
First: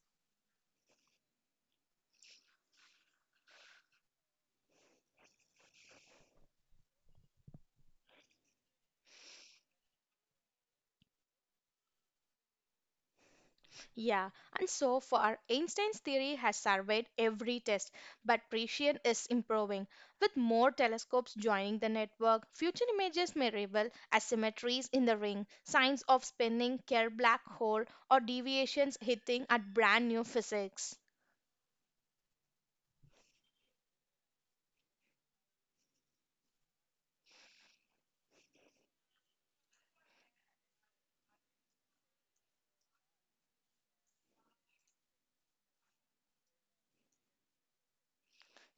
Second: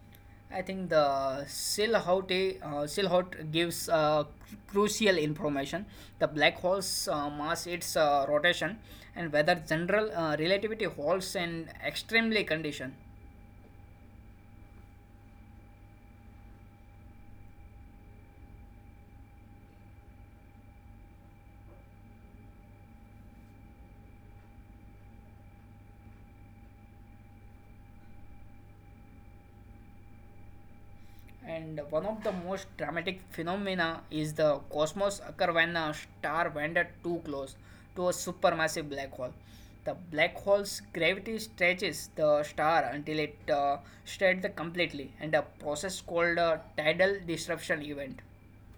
S1: I think the Silhouette gives crucial information: the black hole's mass, its rotation, and whether general relativity holds in extremely condition.
S2: Yeah, and so far, Einstein's theory has surveyed every test, but precision is improving. With more telescopes joining the network, future images may reveal asymmetries in the ring, signs of spinning Kerr black hole, or deviations hitting at brand new physics.
S1: And one of the most dramatic phenomena is the cosmos occur when a star wandered too close to a supermassive black hole. The black hole's gravity stretches the star until it stretches completely, and a process called a tidal disruption event.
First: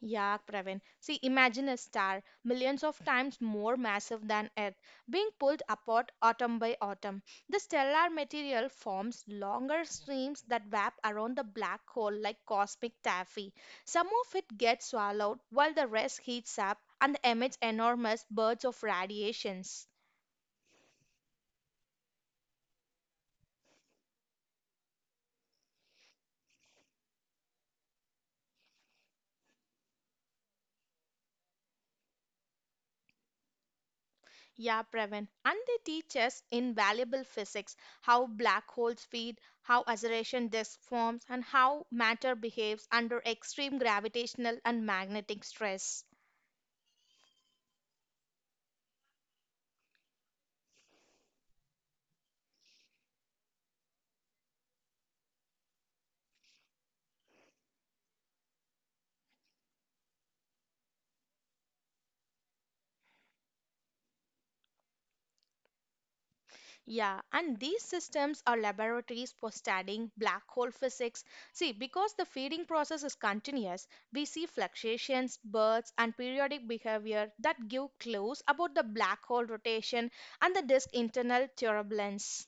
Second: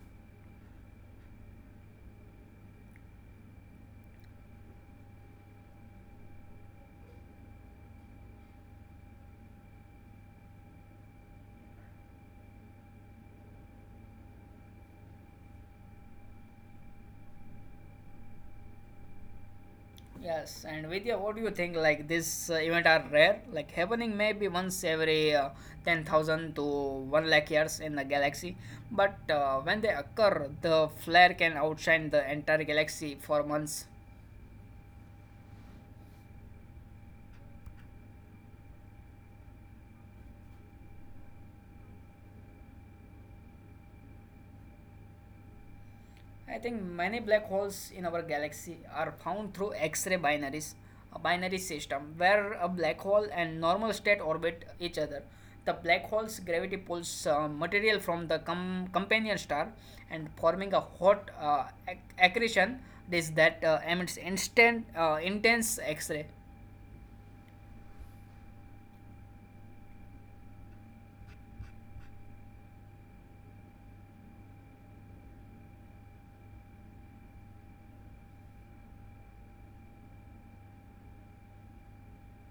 S2: Yeah, Pravin. See, imagine a star millions of times more massive than Earth being pulled apart atom by atom. The stellar material forms longer streams that wrap around the black hole like cosmic taffy. Some of it gets swallowed while the rest heats up and emits enormous bursts of radiations.
S1: Yes, and Vidya, what do you think? Like this event are rare, like happening maybe once every 10,000 to 1 lakh years in the galaxy. But when they occur, the flare can outshine the entire galaxy for months.
S2: Yeah, Pravin. And they teach us invaluable physics, how black holes feed, how acceleration disk forms, and how matter behaves under extreme gravitational and magnetic stress.
S1: I think many black holes in our galaxy are found through X ray binaries, a binary system where a black hole and normal state orbit each other. The black hole's gravity pulls material from the companion star and forming a hot accretion disk that emits intense X ray.
S2: Yeah, and these systems are laboratories for studying black hole physics. See, because the feeding process is continuous, we see fluctuations, bursts, and periodic behavior that give clues about the black hole rotation and the disk internal turbulence.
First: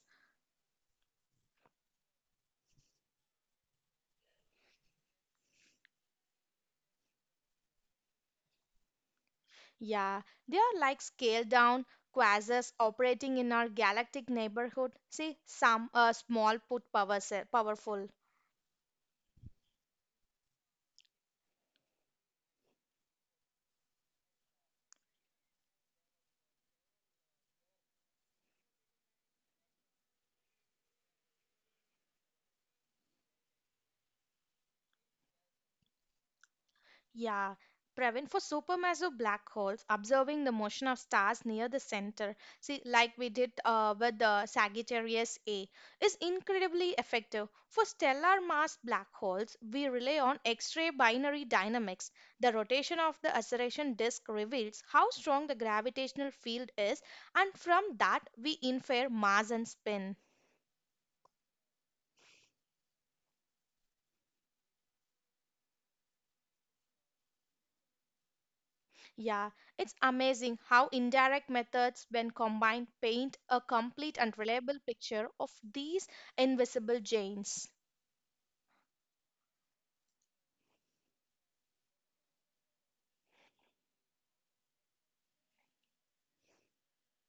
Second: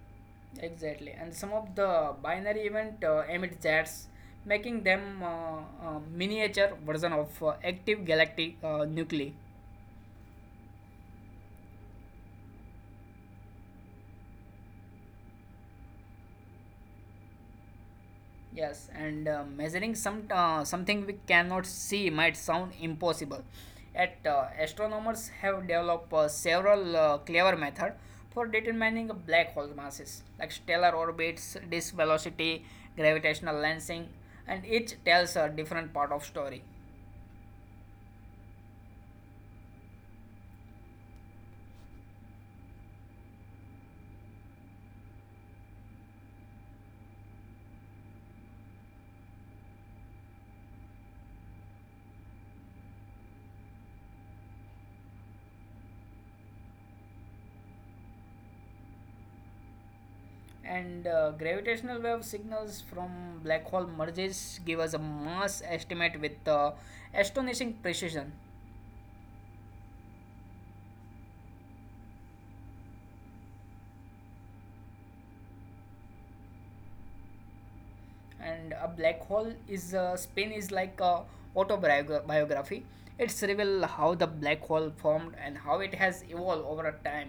S1: Exactly, and some of the binary event emit jets, making them miniature version of active galactic nuclei.
S2: Yeah, they are like scaled down quasars operating in our galactic neighborhood. See, some small put powerful.
S1: Yes, and measuring something we cannot see might sound impossible. At astronomers have developed several clever methods for determining black hole masses, like stellar orbits, disk velocity, gravitational lensing, and each tells a different part of story.
S2: Yeah, Pravin, for supermassive black holes, observing the motion of stars near the center, see, like we did with the Sagittarius A, is incredibly effective. For stellar mass black holes, we rely on X-ray binary dynamics. The rotation of the acceleration disk reveals how strong the gravitational field is, and from that we infer mass and spin.
S1: And gravitational wave signals from black hole merges give us a mass estimate with astonishing precision.
S2: Yeah, it's amazing how indirect methods, when combined, paint a complete and reliable picture of these invisible giants.
S1: And a black hole is spin is like a autobiography. It's reveal how the black hole formed and how it has evolved over a time.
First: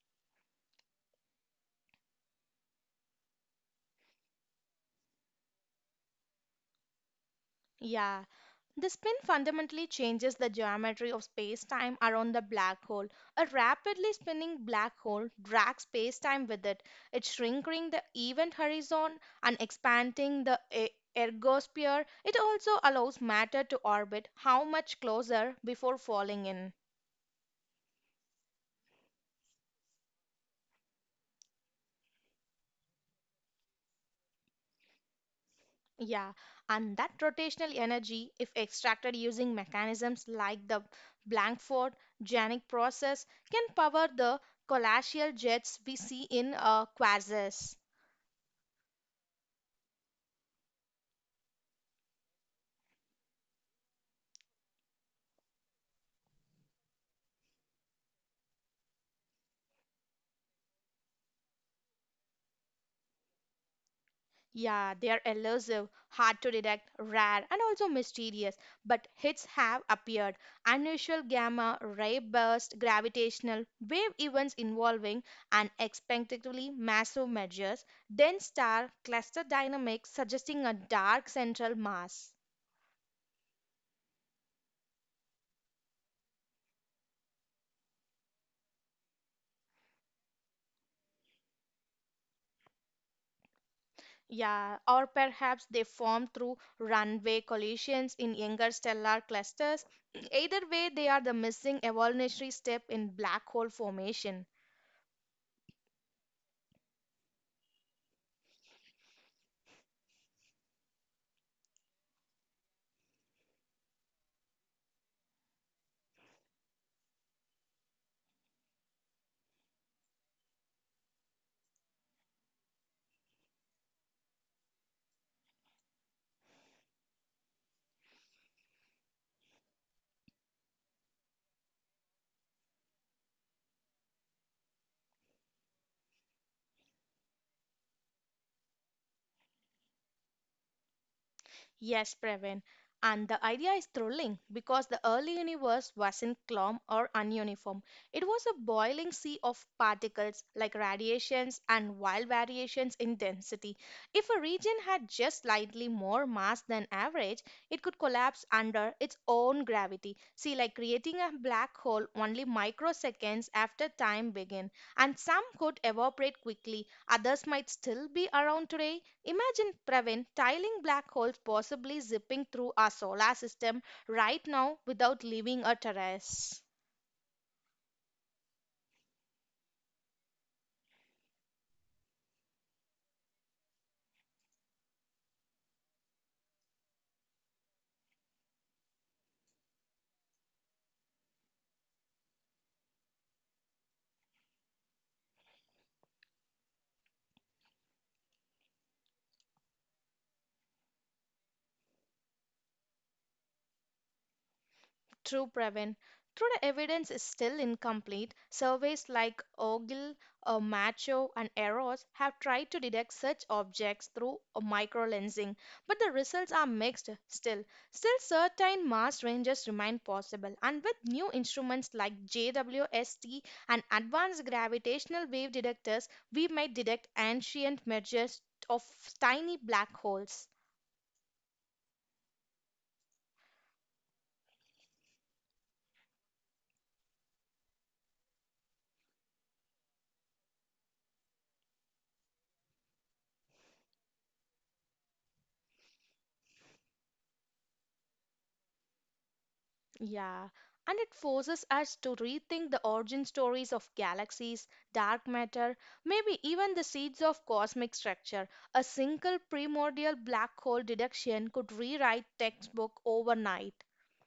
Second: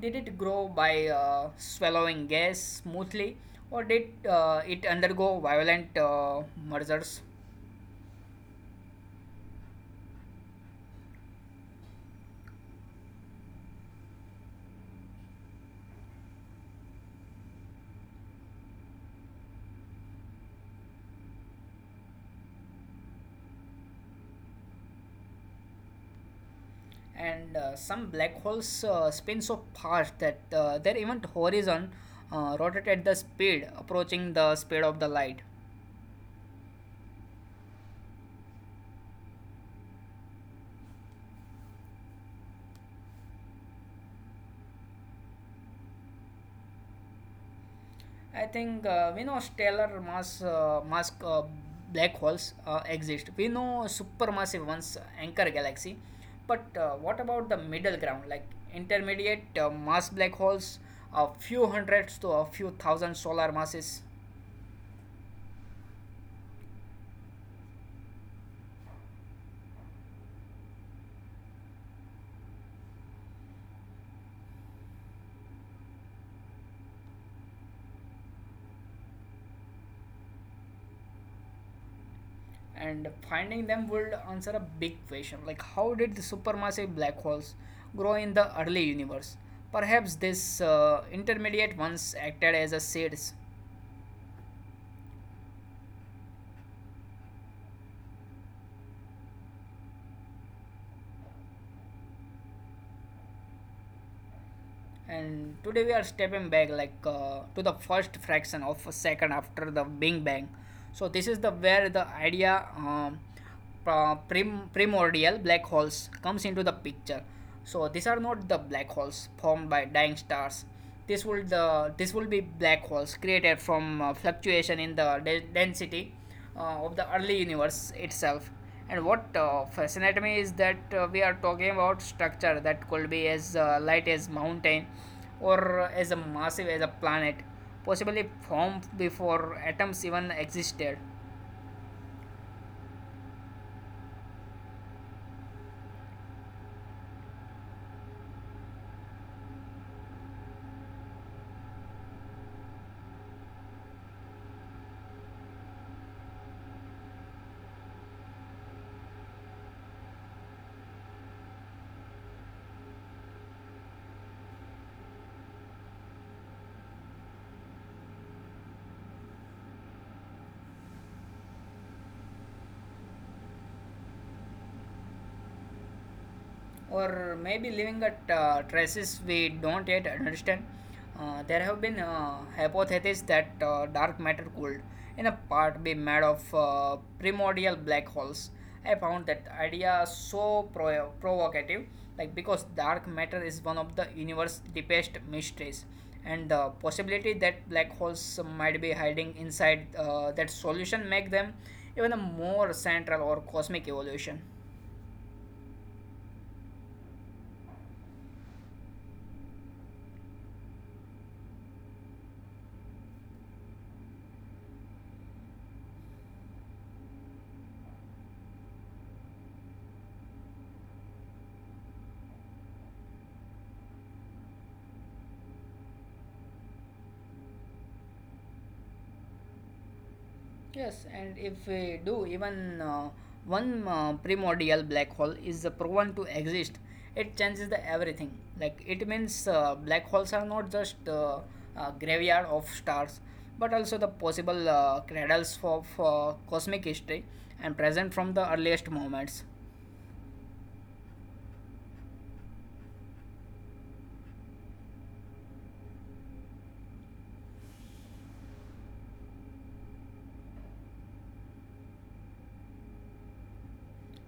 S1: Did it grow by swallowing gas smoothly, or did it undergo violent mergers?
S2: Yeah, the spin fundamentally changes the geometry of space time around the black hole. A rapidly spinning black hole drags space time with it, it shrinking the event horizon and expanding the ergosphere. It also allows matter to orbit how much closer before falling in.
S1: And some black holes spin so fast that their event horizon rotates at the speed approaching the speed of the light.
S2: Yeah, and that rotational energy, if extracted using mechanisms like the Blankford Janik process, can power the collateral jets we see in quasars.
S1: I think we know stellar mass black holes exist. We know supermassive ones anchor galaxy, but what about the middle ground, like intermediate mass black holes, a few hundreds to a few thousand solar masses?
S2: Yeah, they are elusive, hard to detect, rare, and also mysterious, but hits have appeared. Unusual gamma ray burst, gravitational wave events involving unexpectedly massive measures, dense star cluster dynamics suggesting a dark central mass.
S1: And finding them would answer a big question, like how did the supermassive black holes grow in the early universe? Perhaps these intermediate ones acted as a seeds.
S2: Yeah, or perhaps they form through runaway collisions in younger stellar clusters. Either way, they are the missing evolutionary step in black hole formation.
S1: And today we are stepping back to the first fraction of a second after the big bang. So this is the where the idea primordial black holes comes into the picture. So these are not the black holes formed by dying stars. This will the this will be black holes created from fluctuation in the density of the early universe itself. And what fascinates me is that we are talking about structure that could be as light as mountain, or as a massive as a planet, possibly formed before atoms even existed.
S2: Yes, Praveen. And the idea is thrilling because the early universe wasn't calm or ununiform. It was a boiling sea of particles like radiations and wild variations in density. If a region had just slightly more mass than average, it could collapse under its own gravity. See, like creating a black hole only microseconds after time began. And some could evaporate quickly, others might still be around today. Imagine Pravin tiling black holes possibly zipping through our solar system right now without leaving a terrace.
S1: Or maybe living at traces we don't yet understand. There have been hypotheses that dark matter could, in a part, be made of primordial black holes. I found that idea so provocative, like because dark matter is one of the universe's deepest mysteries, and the possibility that black holes might be hiding inside that solution make them even a more central or cosmic evolution.
S2: True, Pravin. Though the evidence is still incomplete, surveys like Ogle, Macho, and Eros have tried to detect such objects through microlensing, but the results are mixed still. Still, certain mass ranges remain possible, and with new instruments like JWST and advanced gravitational wave detectors, we might detect ancient mergers of tiny black holes.
S1: Yes, and if we do, even one primordial black hole is proven to exist, it changes the everything. Like it means black holes are not just a graveyard of stars, but also the possible cradles of cosmic history and present from the earliest moments.
S2: Yeah, and it forces us to rethink the origin stories of galaxies, dark matter, maybe even the seeds of cosmic structure. A single primordial black hole deduction could rewrite textbook overnight.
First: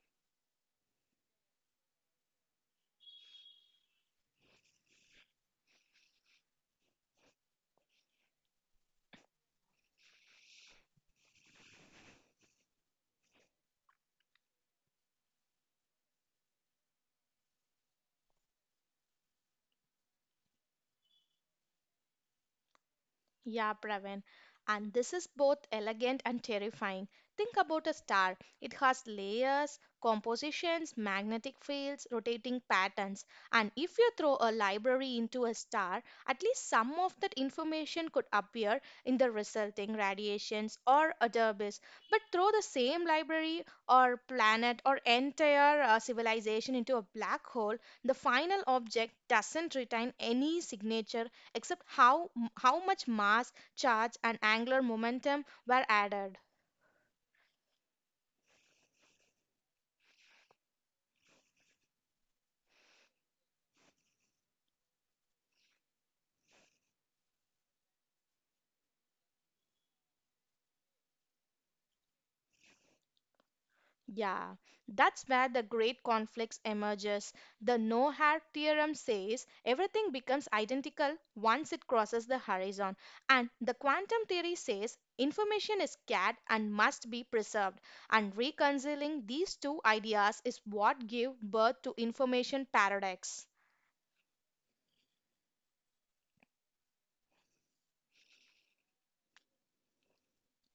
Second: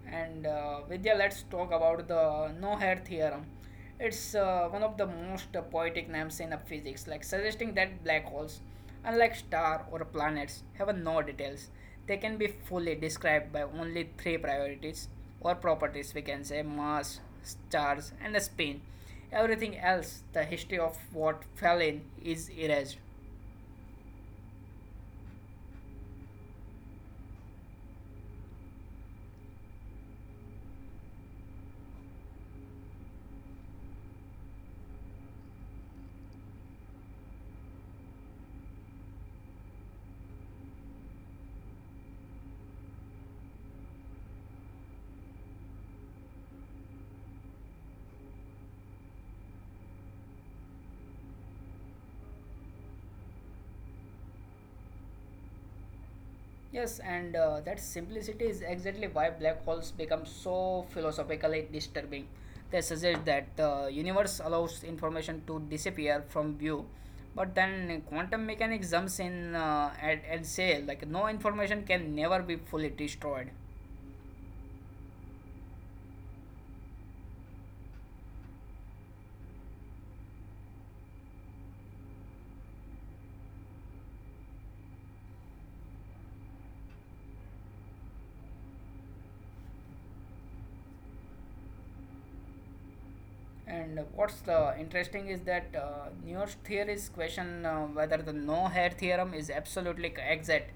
S1: And Vidya, let's talk about the no-hair theorem. It's one of the most poetic names in physics, like suggesting that black holes, unlike star or planets, have no details. They can be fully described by only three priorities or properties. We can say mass, stars, and spin. Everything else, the history of what fell in, is erased.
S2: Yeah, Pravin. And this is both elegant and terrifying. Think about a star. It has layers, compositions, magnetic fields, rotating patterns. And if you throw a library into a star, at least some of that information could appear in the resulting radiations or adorbis. But throw the same library or planet or entire civilization into a black hole, the final object doesn't retain any signature except how much mass, charge, and angular momentum were added.
S1: Yes, and that simplicity is exactly why black holes become so philosophically disturbing. They suggest that the universe allows information to disappear from view, but then quantum mechanics jumps in and say like no information can never be fully destroyed.
S2: Yeah, that's where the great conflicts emerges. The no-Hart theorem says everything becomes identical once it crosses the horizon, and the quantum theory says information is scattered and must be preserved. And reconciling these two ideas is what gave birth to information paradox.
S1: And what's the interesting is that Nernst theories question whether the no-hair theorem is absolutely exact.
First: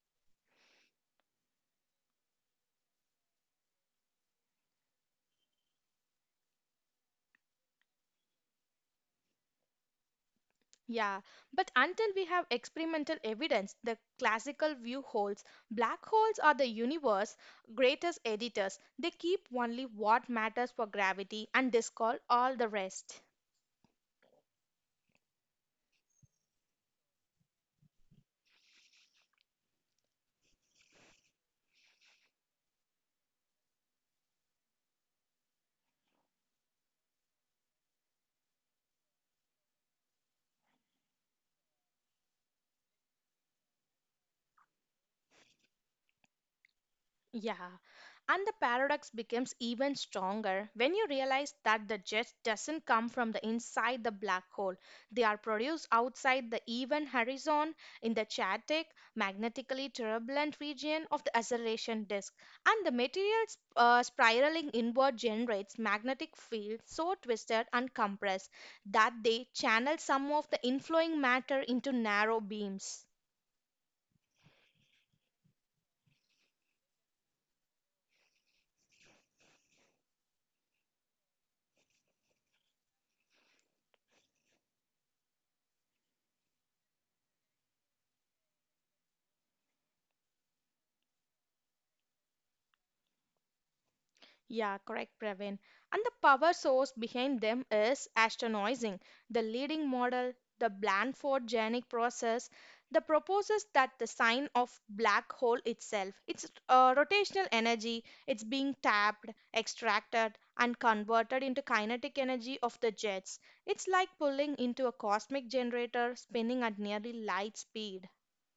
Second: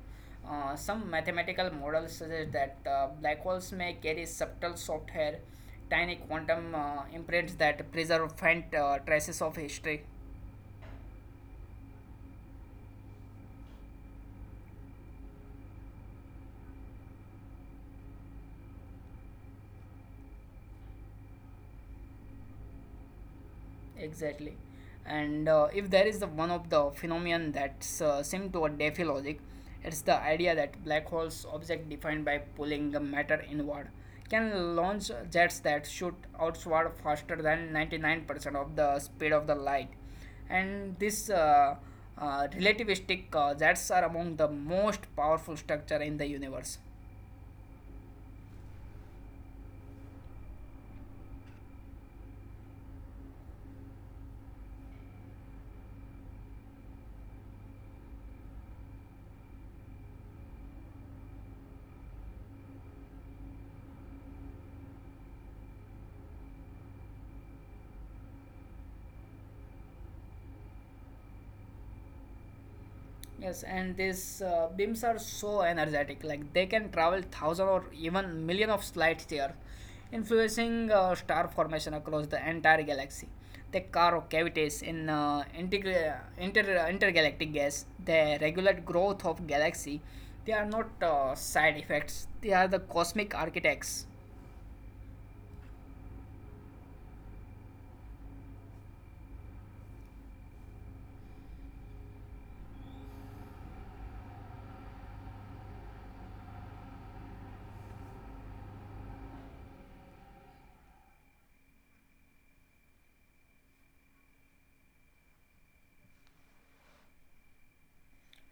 S1: Some mathematical models suggest that black holes may carry subtle soft hair, tiny quantum imprints that preserve faint traces of history.
S2: Yeah, but until we have experimental evidence, the classical view holds. Black holes are the universe's greatest editors. They keep only what matters for gravity and discard all the rest.
S1: Exactly. And if there is the one of the phenomenon that's similar to a Diffie logic, it's the idea that black holes object defined by pulling the matter inward can launch jets that shoot outward faster than 99% of the speed of the light. And these relativistic jets are among the most powerful structure in the universe.
S2: Yeah, and the paradox becomes even stronger when you realize that the jets doesn't come from the inside the black hole. They are produced outside the event horizon in the chaotic, magnetically turbulent region of the acceleration disk, and the materials spiraling inward generates magnetic fields so twisted and compressed that they channel some of the inflowing matter into narrow beams.
S1: Yes, and these beams are so energetic, like they can travel thousand or even million of light years, influencing star formation across the entire galaxy. They carve cavities in intergalactic gas. They regulate growth of galaxy. They are not side effects. They are the cosmic architects.
S2: Yeah, correct, Praveen. And the power source behind them is astonishing. The leading model, the Blandford Janic process, the proposes that the sign of black hole itself, its rotational energy, it's being tapped, extracted, and converted into kinetic energy of the jets. It's like pulling into a cosmic generator spinning at nearly light speed.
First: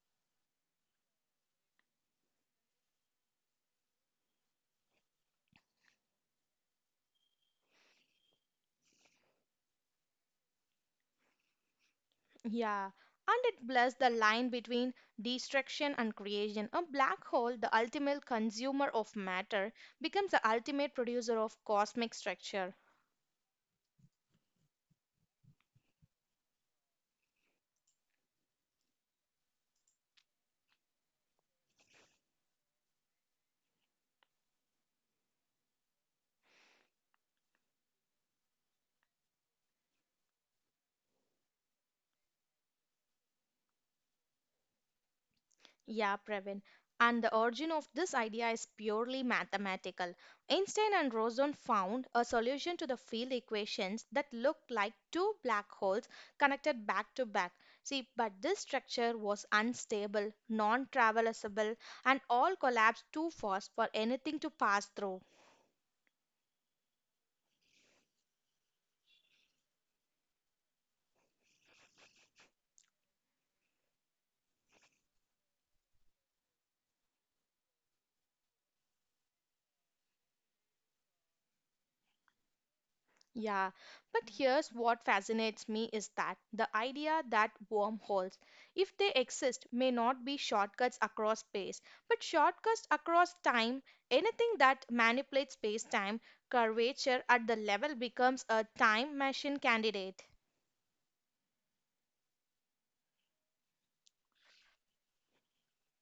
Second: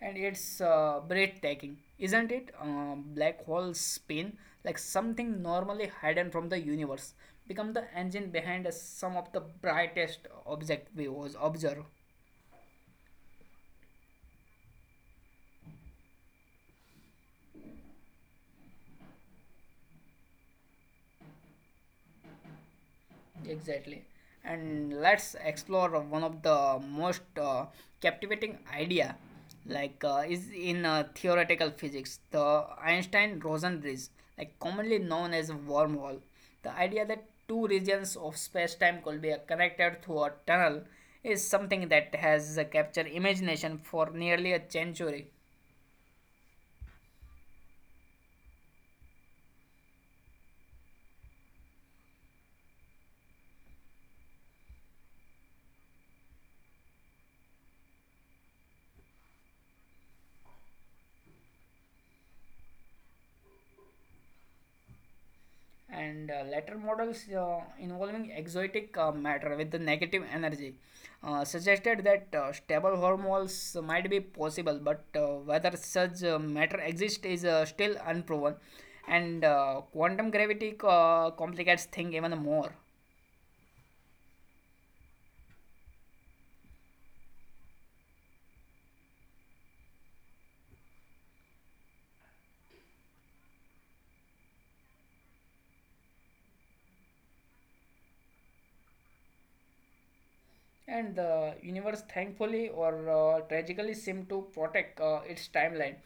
S1: And it's breathtaking, isn't it? Black hole spin, like something normally hidden from the universe, become the engine behind some of the brightest object we was observed.
S2: Yeah, and it blurs the line between destruction and creation. A black hole, the ultimate consumer of matter, becomes the ultimate producer of cosmic structure.
S1: Exactly. And let's explore one of the most captivating idea is in theoretical physics, the Einstein-Rosen bridge, like commonly known as a wormhole. The idea that two regions of space-time could be connected through a tunnel is something that has captured imagination for nearly a century.
S2: Yeah, Pravin. And the origin of this idea is purely mathematical. Einstein and Rosen found a solution to the field equations that looked like two black holes connected back to back. See, but this structure was unstable, non traversable, and all collapsed too fast for anything to pass through.
S1: And later models involving exotic matter with the negative energy suggested that stable wormholes might be possible, but whether such matter exists is still unproven, and quantum gravity complicates things even more.
S2: Yeah, but here's what fascinates me is that the idea that wormholes, if they exist, may not be shortcuts across space, but shortcuts across time, anything that manipulates space time curvature at the level becomes a time machine candidate.
S1: And the universe, thankfully or tragically, seemed to protect its timeline.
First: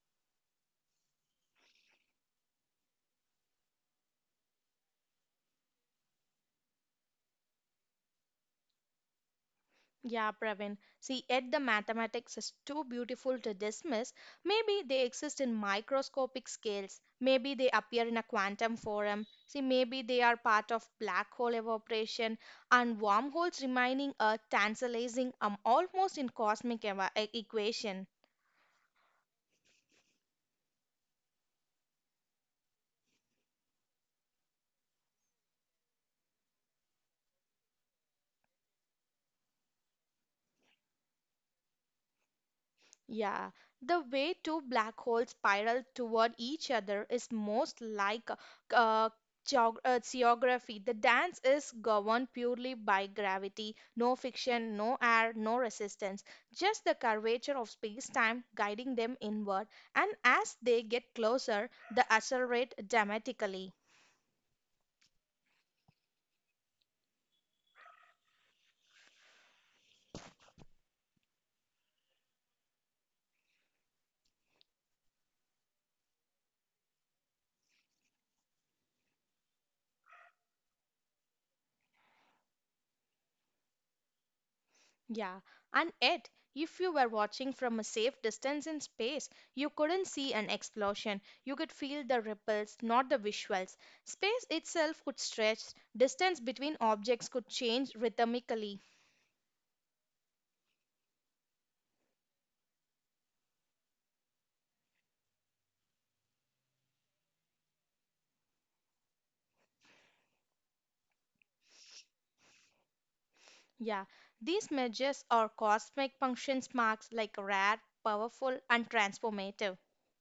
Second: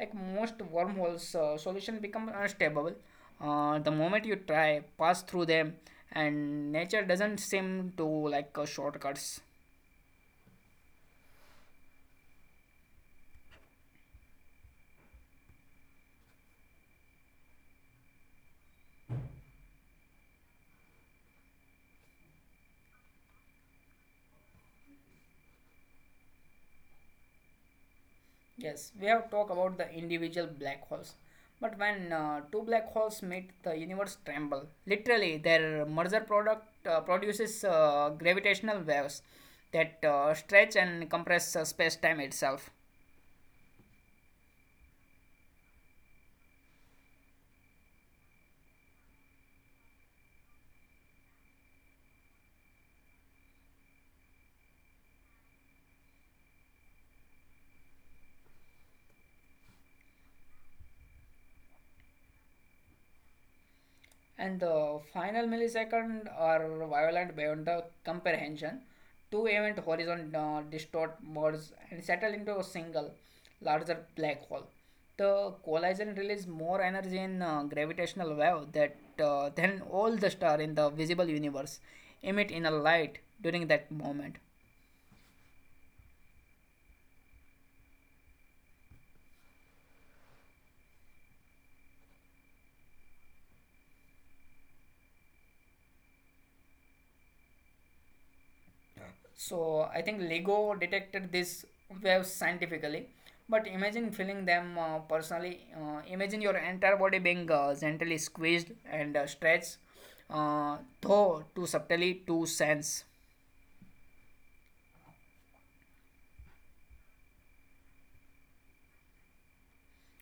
S1: Like most wormholes, solution become unstable. The moment you try, pass through them, and nature doesn't seem to like shortcuts.
S2: Yeah, Pravin. See, yet the mathematics is too beautiful to dismiss. Maybe they exist in microscopic scales. Maybe they appear in a quantum form. See, maybe they are part of black hole evaporation and wormholes remaining a tantalizing, almost in cosmic equation.
S1: Yes, we have talked about the individual black holes, but when two black holes meet, the universe tremble. Literally, their merger product produces gravitational waves that stretch and compress space-time itself.
S2: Yeah, the way two black holes spiral toward each other is most like uh, geography. The dance is governed purely by gravity, no friction, no air, no resistance, just the curvature of space-time guiding them inward. And as they get closer, they accelerate dramatically.
S1: And the final millisecond are violent beyond the comprehension. Two event horizon distort merge and settle into a single larger black hole. The collision releases more energy in gravitational wave that than all the stars in the visible universe emit in a light during that moment.
S2: Yeah, and yet, if you were watching from a safe distance in space, you couldn't see an explosion. You could feel the ripples, not the visuals. Space itself could stretch, distance between objects could change rhythmically.
S1: So I think Lego detected this waves scientifically, but imagine feeling them personally. Imagine your entire body being gently squeezed and stretched, though too subtly to sense.
S2: Yeah, these measures are cosmic functions marks like rare, powerful, and transformative.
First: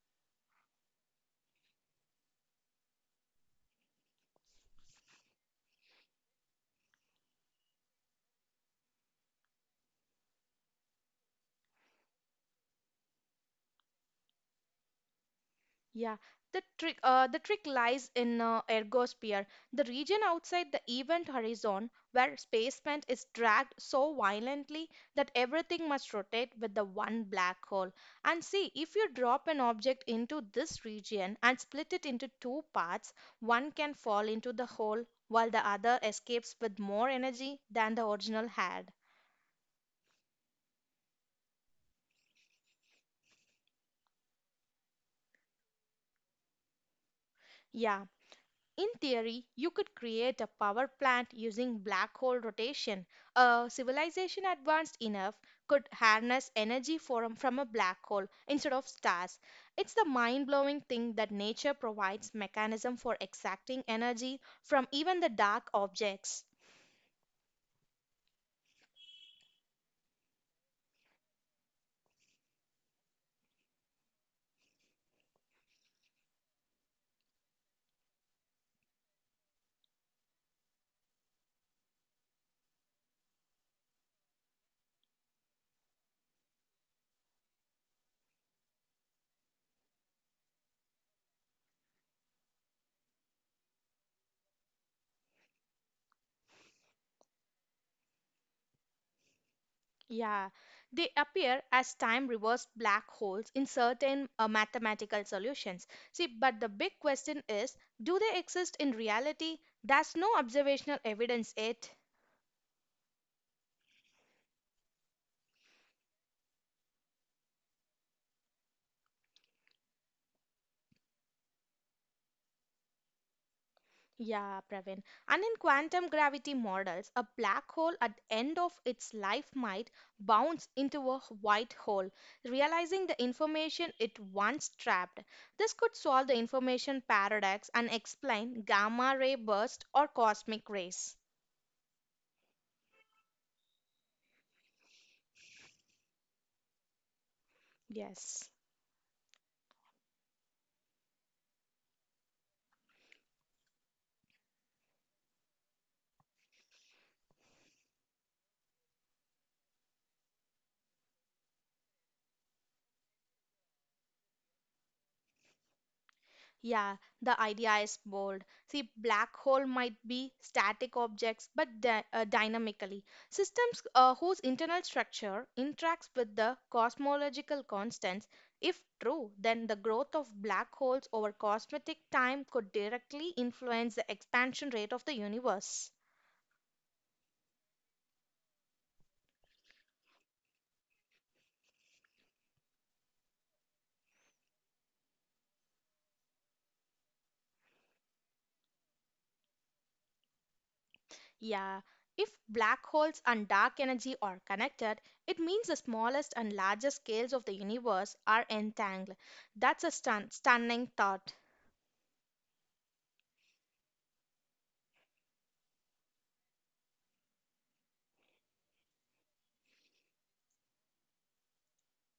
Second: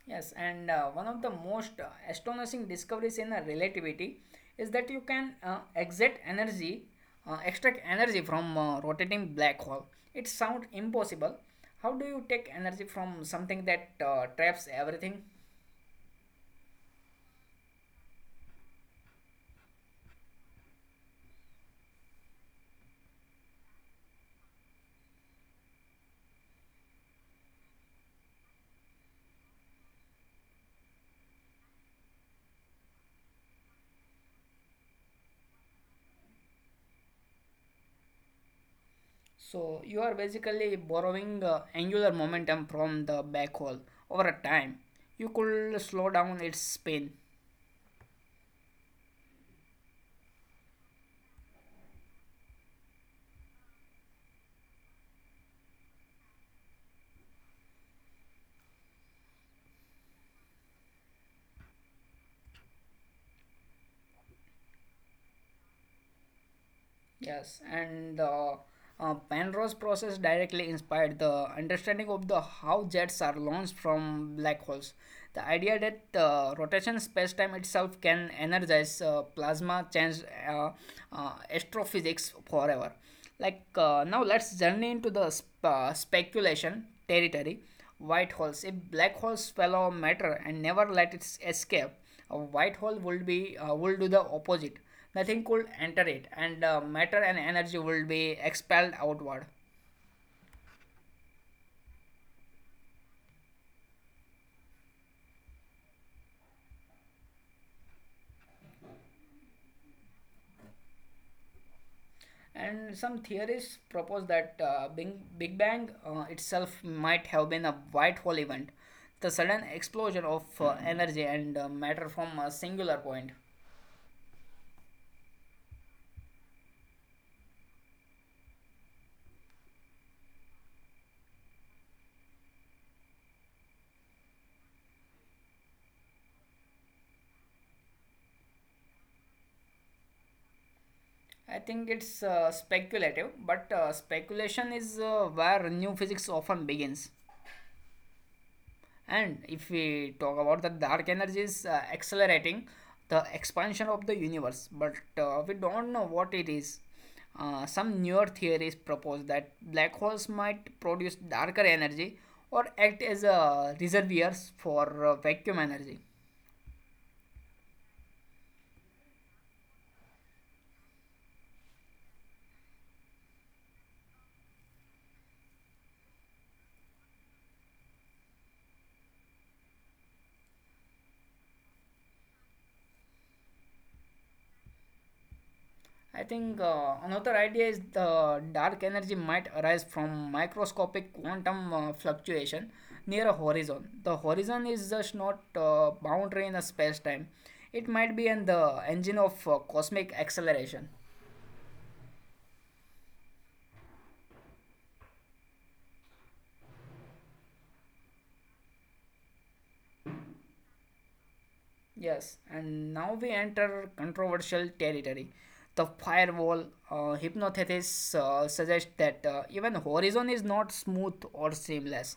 S1: Yes, and one of the most astonishing discoveries in relativity is that you can extract energy from rotating black hole. It sounds impossible. How do you take energy from something that traps everything?
S2: Yeah, the trick lies in ergosphere, the region outside the event horizon where spacement is dragged so violently that everything must rotate with the one black hole. And see, if you drop an object into this region and split it into two parts, one can fall into the hole while the other escapes with more energy than the original had.
S1: So you are basically borrowing angular momentum from the backhaul over a time. You could slow down its spin.
S2: Yeah, in theory, you could create a power plant using black hole rotation. A civilization advanced enough could harness energy from a black hole instead of stars. It's the mind blowing thing that nature provides mechanism for exacting energy from even the dark objects.
S1: Yes, and the Penrose process directly inspired the understanding of the how jets are launched from black holes. The idea that the rotation space-time itself can energize plasma changed astrophysics forever. Now, let's journey into the speculation territory. White holes. If black holes swallow matter and never let it escape, a white hole would be would do the opposite. Nothing could enter it, and matter and energy would be expelled outward.
S2: Yeah, they appear as time reversed black holes in certain mathematical solutions. See, but the big question is do they exist in reality? There's no observational evidence yet.
S1: And some theorists propose that Big Bang itself might have been a white hole event, the sudden explosion of energy and matter from a singular point.
S2: Yeah, Praveen. And in quantum gravity models, a black hole at the end of its life might bounce into a white hole, realizing the information it once trapped. This could solve the information paradox and explain gamma ray bursts or cosmic rays.
S1: I think it's speculative, but speculation is where new physics often begins.
S2: Yes.
S1: And if we talk about the dark energy is accelerating the expansion of the universe, but we don't know what it is. Some newer theories propose that black holes might produce darker energy or act as a reservoirs for vacuum energy.
S2: Yeah, the idea is bold. See, black hole might be static objects, but dynamically systems whose internal structure interacts with the cosmological constants. If true, then the growth of black holes over cosmetic time could directly influence the expansion rate of the universe.
S1: I think another idea is the dark energy might arise from microscopic quantum fluctuation near a horizon. The horizon is just not boundary in a space time. It might be in the engine of cosmic acceleration.
S2: Yeah, if black holes and dark energy are connected, it means the smallest and largest scales of the universe are entangled. That's a stunning thought.
S1: Yes, and now we enter controversial territory. The firewall hypnothetists suggest that even horizon is not smooth or seamless.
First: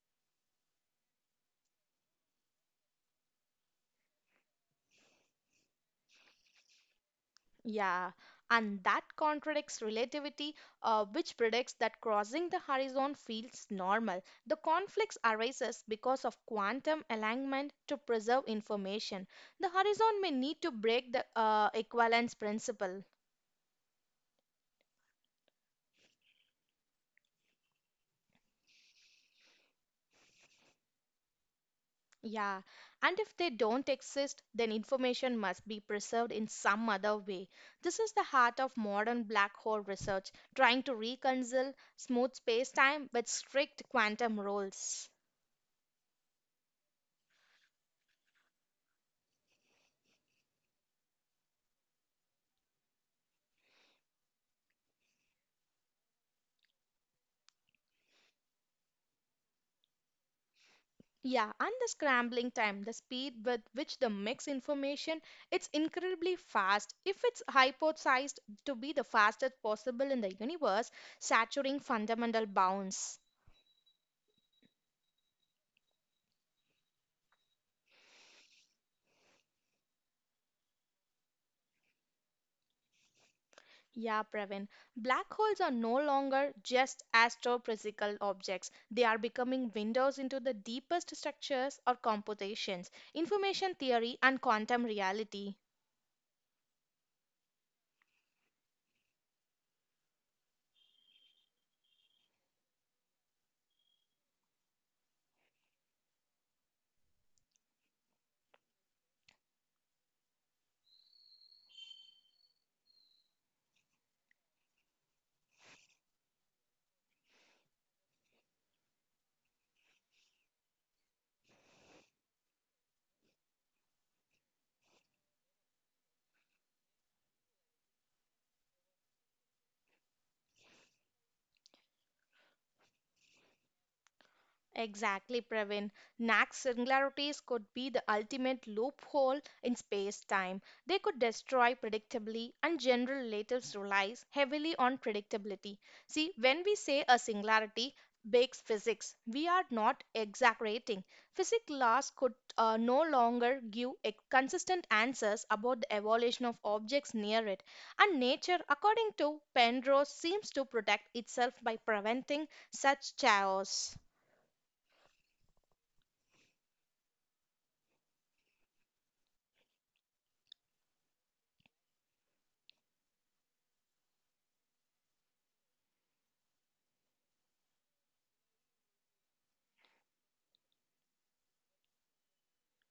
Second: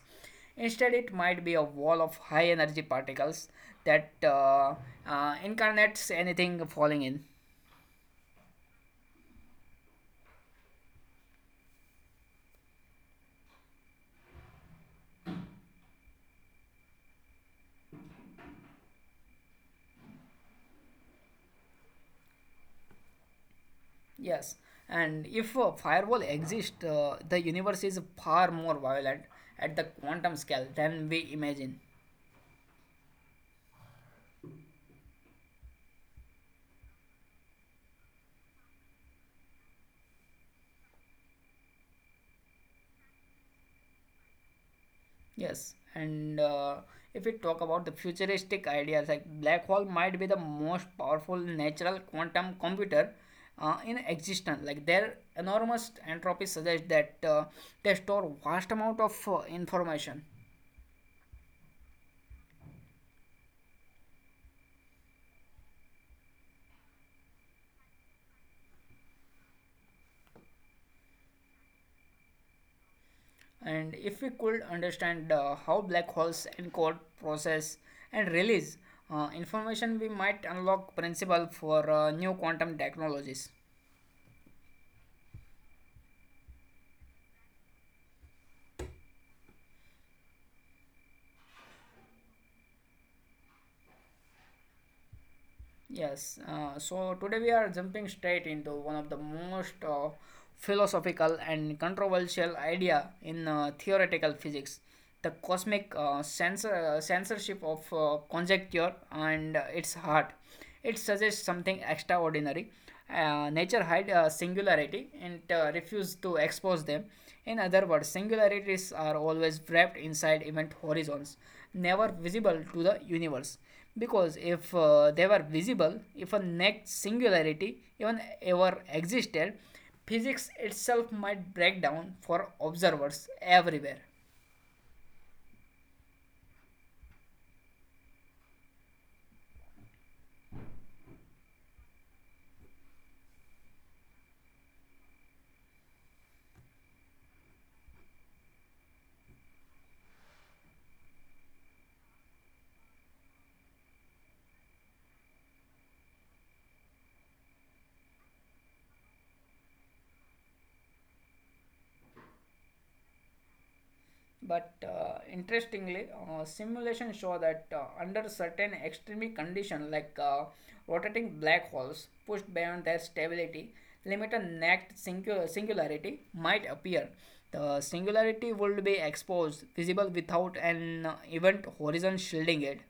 S1: Instead, it might be a wall of high energy particles that incarnates anything falling in.
S2: Yeah, and that contradicts relativity, which predicts that crossing the horizon feels normal. The conflicts arises because of quantum alignment to preserve information. The horizon may need to break the equivalence principle.
S1: Yes, and if a firewall exists, the universe is far more violent at the quantum scale than we imagine.
S2: Yeah, and if they don't exist, then information must be preserved in some other way. This is the heart of modern black hole research, trying to reconcile smooth space time with strict quantum rules.
S1: Yes, and if we talk about the futuristic ideas, like black hole might be the most powerful natural quantum computer in existence. Like their enormous entropy suggests that they store vast amount of information.
S2: Yeah, and the scrambling time, the speed with which the mix information, it's incredibly fast. If it's hypothesized to be the fastest possible in the universe, saturating fundamental bounds.
S1: And if we could understand how black holes encode, process, and release information, we might unlock principle for new quantum technologies.
S2: Yeah, Pravin. Black holes are no longer just astrophysical objects. They are becoming windows into the deepest structures or computations, information theory, and quantum reality.
S1: Yes, so today we are jumping straight into one of the most philosophical and controversial idea in theoretical physics, the cosmic censorship of conjecture and its heart. It suggests something extraordinary. Nature hide singularity and refuse to expose them. In other words, singularities are always wrapped inside event horizons, never visible to the universe. Because if they were visible, if a next singularity even ever existed, physics itself might break down for observers everywhere.
S2: Exactly, Pravin. Nax's singularities could be the ultimate loophole in space time. They could destroy predictably, and general relatives relies heavily on predictability. See, when we say a singularity breaks physics, we are not exaggerating. Physics laws could no longer give consistent answers about the evolution of objects near it. And nature, according to Penrose, seems to protect itself by preventing such chaos.
S1: But interestingly, simulations show that under certain extreme conditions, rotating black holes pushed beyond their stability, limit a next singularity might appear. The singularity would be exposed, visible without an event horizon shielding it.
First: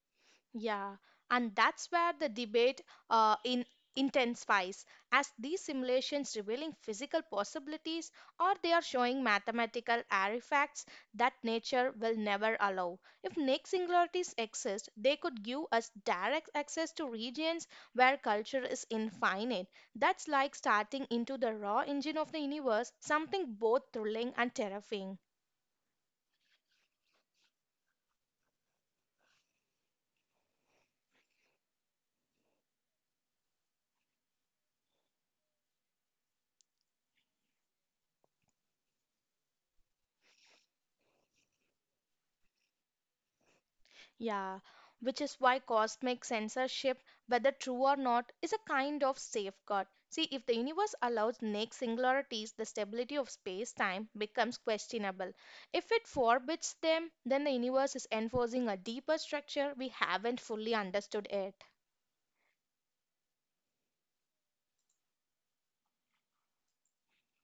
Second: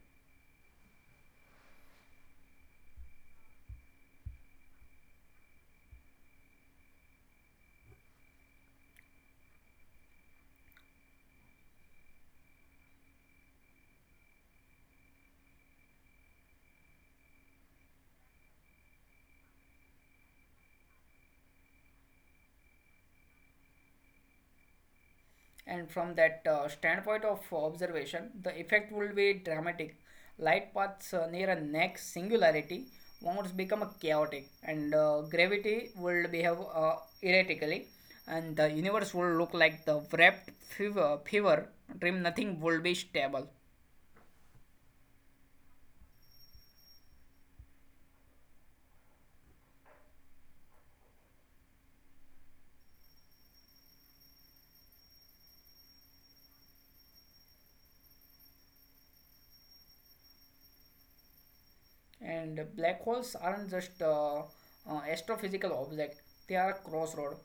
S2: Yeah, and that's where the debate in intensifies, as these simulations revealing physical possibilities or they are showing mathematical artifacts that nature will never allow. If Nick singularities exist, they could give us direct access to regions where culture is infinite. That's like starting into the raw engine of the universe, something both thrilling and terrifying.
S1: And from that standpoint of observation, the effect will be dramatic. Light paths near a next singularity won't become chaotic and gravity will behave erratically, and the universe will look like the wrapped fever dream. Nothing will be stable.
S2: Yeah, which is why cosmic censorship, whether true or not, is a kind of safeguard. See, if the universe allows naked singularities, the stability of space time becomes questionable. If it forbids them, then the universe is enforcing a deeper structure we haven't fully understood yet.
S1: And black holes aren't just astrophysical object; they are a crossroad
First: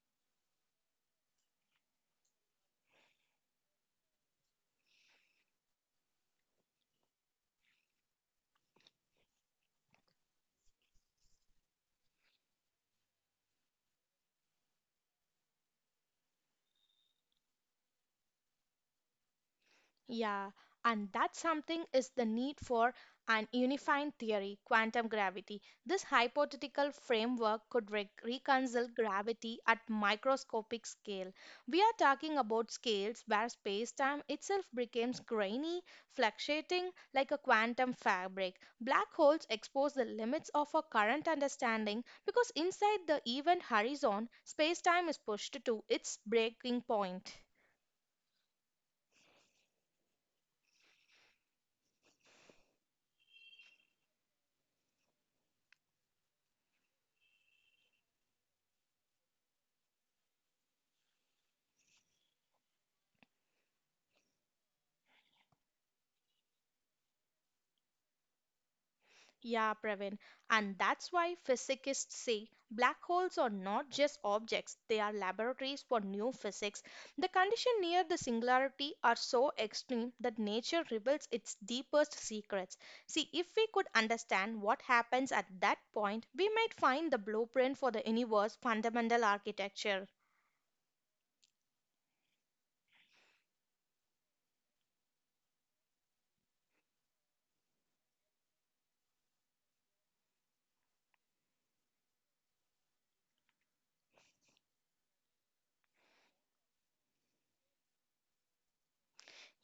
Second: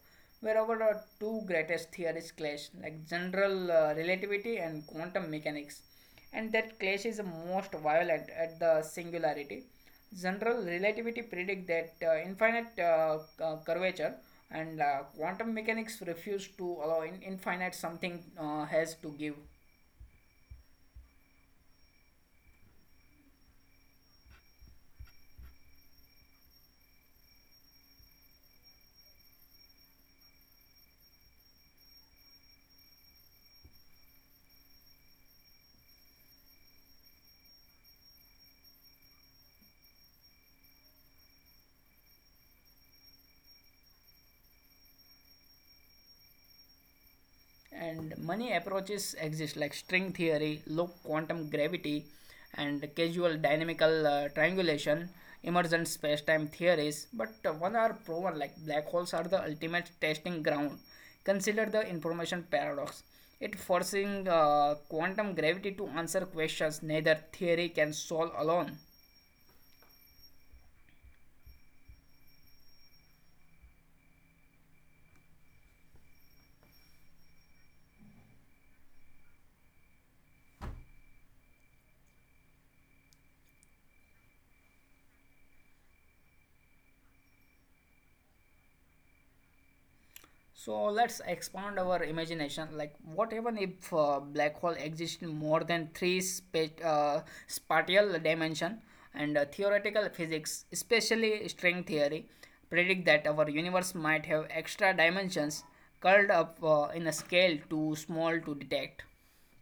S1: where our two greatest theories clash, like general relativity and quantum mechanics. And that clash is most violent at the singularity. General relativity predict that infinite curvature and quantum mechanics refuse to allow infinite something has to give.
S2: Yeah, and that something is the need for an unifying theory, quantum gravity. This hypothetical framework could reconcile gravity at microscopic scale. We are talking about scales where space-time itself becomes grainy, fluctuating like a quantum fabric. Black holes expose the limits of our current understanding because inside the event horizon, space-time is pushed to its breaking point.
S1: And many approaches exist like string theory, loop quantum gravity, and causal dynamical triangulation emergent space-time theories, but one are proven. Like black holes are the ultimate testing ground. Consider the information paradox. It forcing quantum gravity to answer questions neither theory can solve alone.
S2: Yeah, Praveen. And that's why physicists say black holes are not just objects, they are laboratories for new physics. The conditions near the singularity are so extreme that nature reveals its deepest secrets. See, if we could understand what happens at that point, we might find the blueprint for the universe's fundamental architecture.
S1: So let's expand our imagination. Like, what even if black hole exists in more than three spatial dimension? And theoretical physics, especially string theory, predict that our universe might have extra dimensions curled up in a scale too small to detect.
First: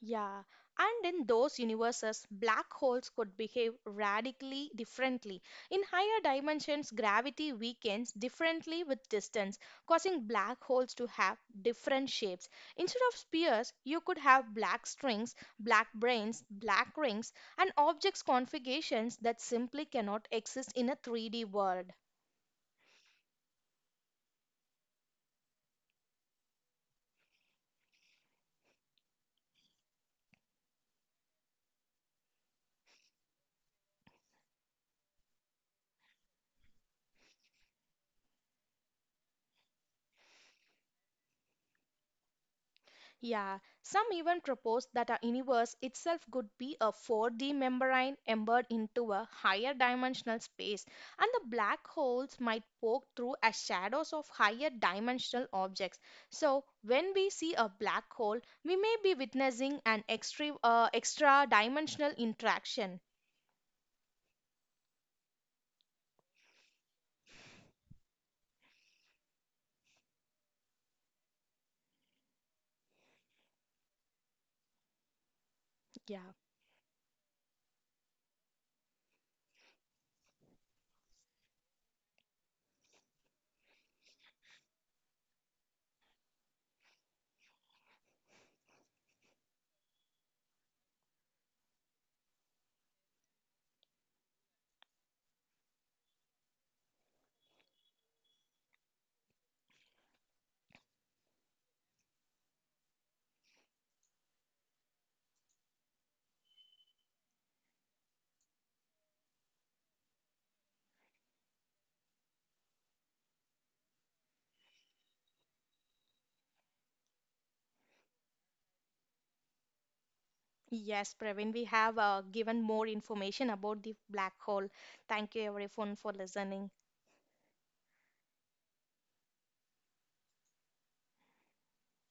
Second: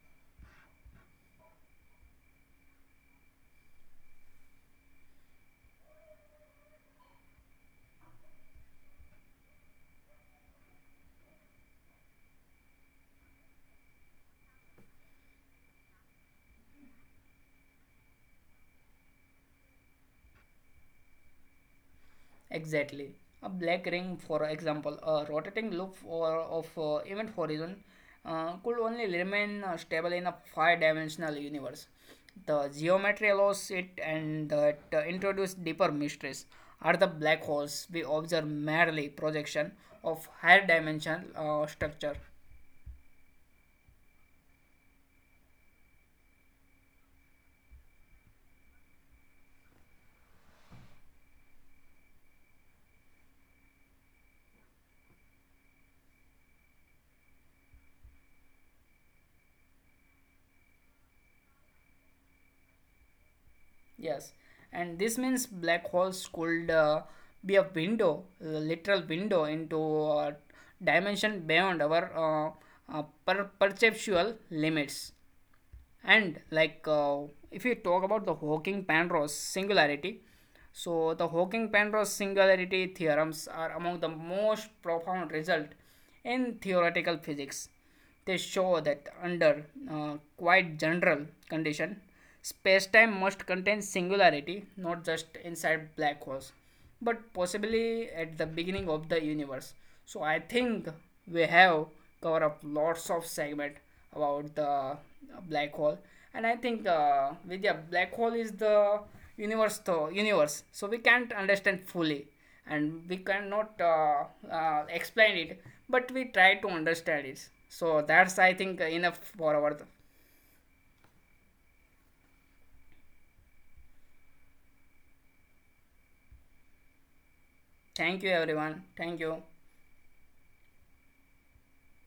S2: Yeah, and in those universes, black holes could behave radically differently. In higher dimensions, gravity weakens differently with distance, causing black holes to have different shapes. Instead of spheres, you could have black strings, black brains, black rings, and objects configurations that simply cannot exist in a 3D world.
S1: Exactly. A black ring, for example, a rotating loop of event horizon could only remain stable in a five-dimensional universe. The geometry allows it, and that introduce deeper mysteries. Are the black holes we observe merely projection of higher dimensional structure?
S2: Yeah, some even propose that our universe itself could be a 4D membrane embedded into a higher dimensional space, and the black holes might poke through as shadows of higher dimensional objects. So, when we see a black hole, we may be witnessing an extra dimensional interaction.
S1: Yes, and this means black holes could be a window, a literal window into a dimension beyond our perceptual limits.
S2: Yeah.
S1: And if we talk about the Hawking Penrose singularity, so the Hawking Penrose singularity theorems are among the most profound result in theoretical physics. They show that under quite general condition, space-time must contain singularity, not just inside black holes but possibly at the beginning of the universe. So I think we have covered up lots of segment about the black hole, and I think with the black hole is the universe though universe. So we can't understand fully, and we cannot explain it, but we try to understand it. So that's I think enough for our.
S2: Yes, Praveen, we have given more information about the black hole. Thank you, everyone, for listening.
S1: Thank you everyone. Thank you.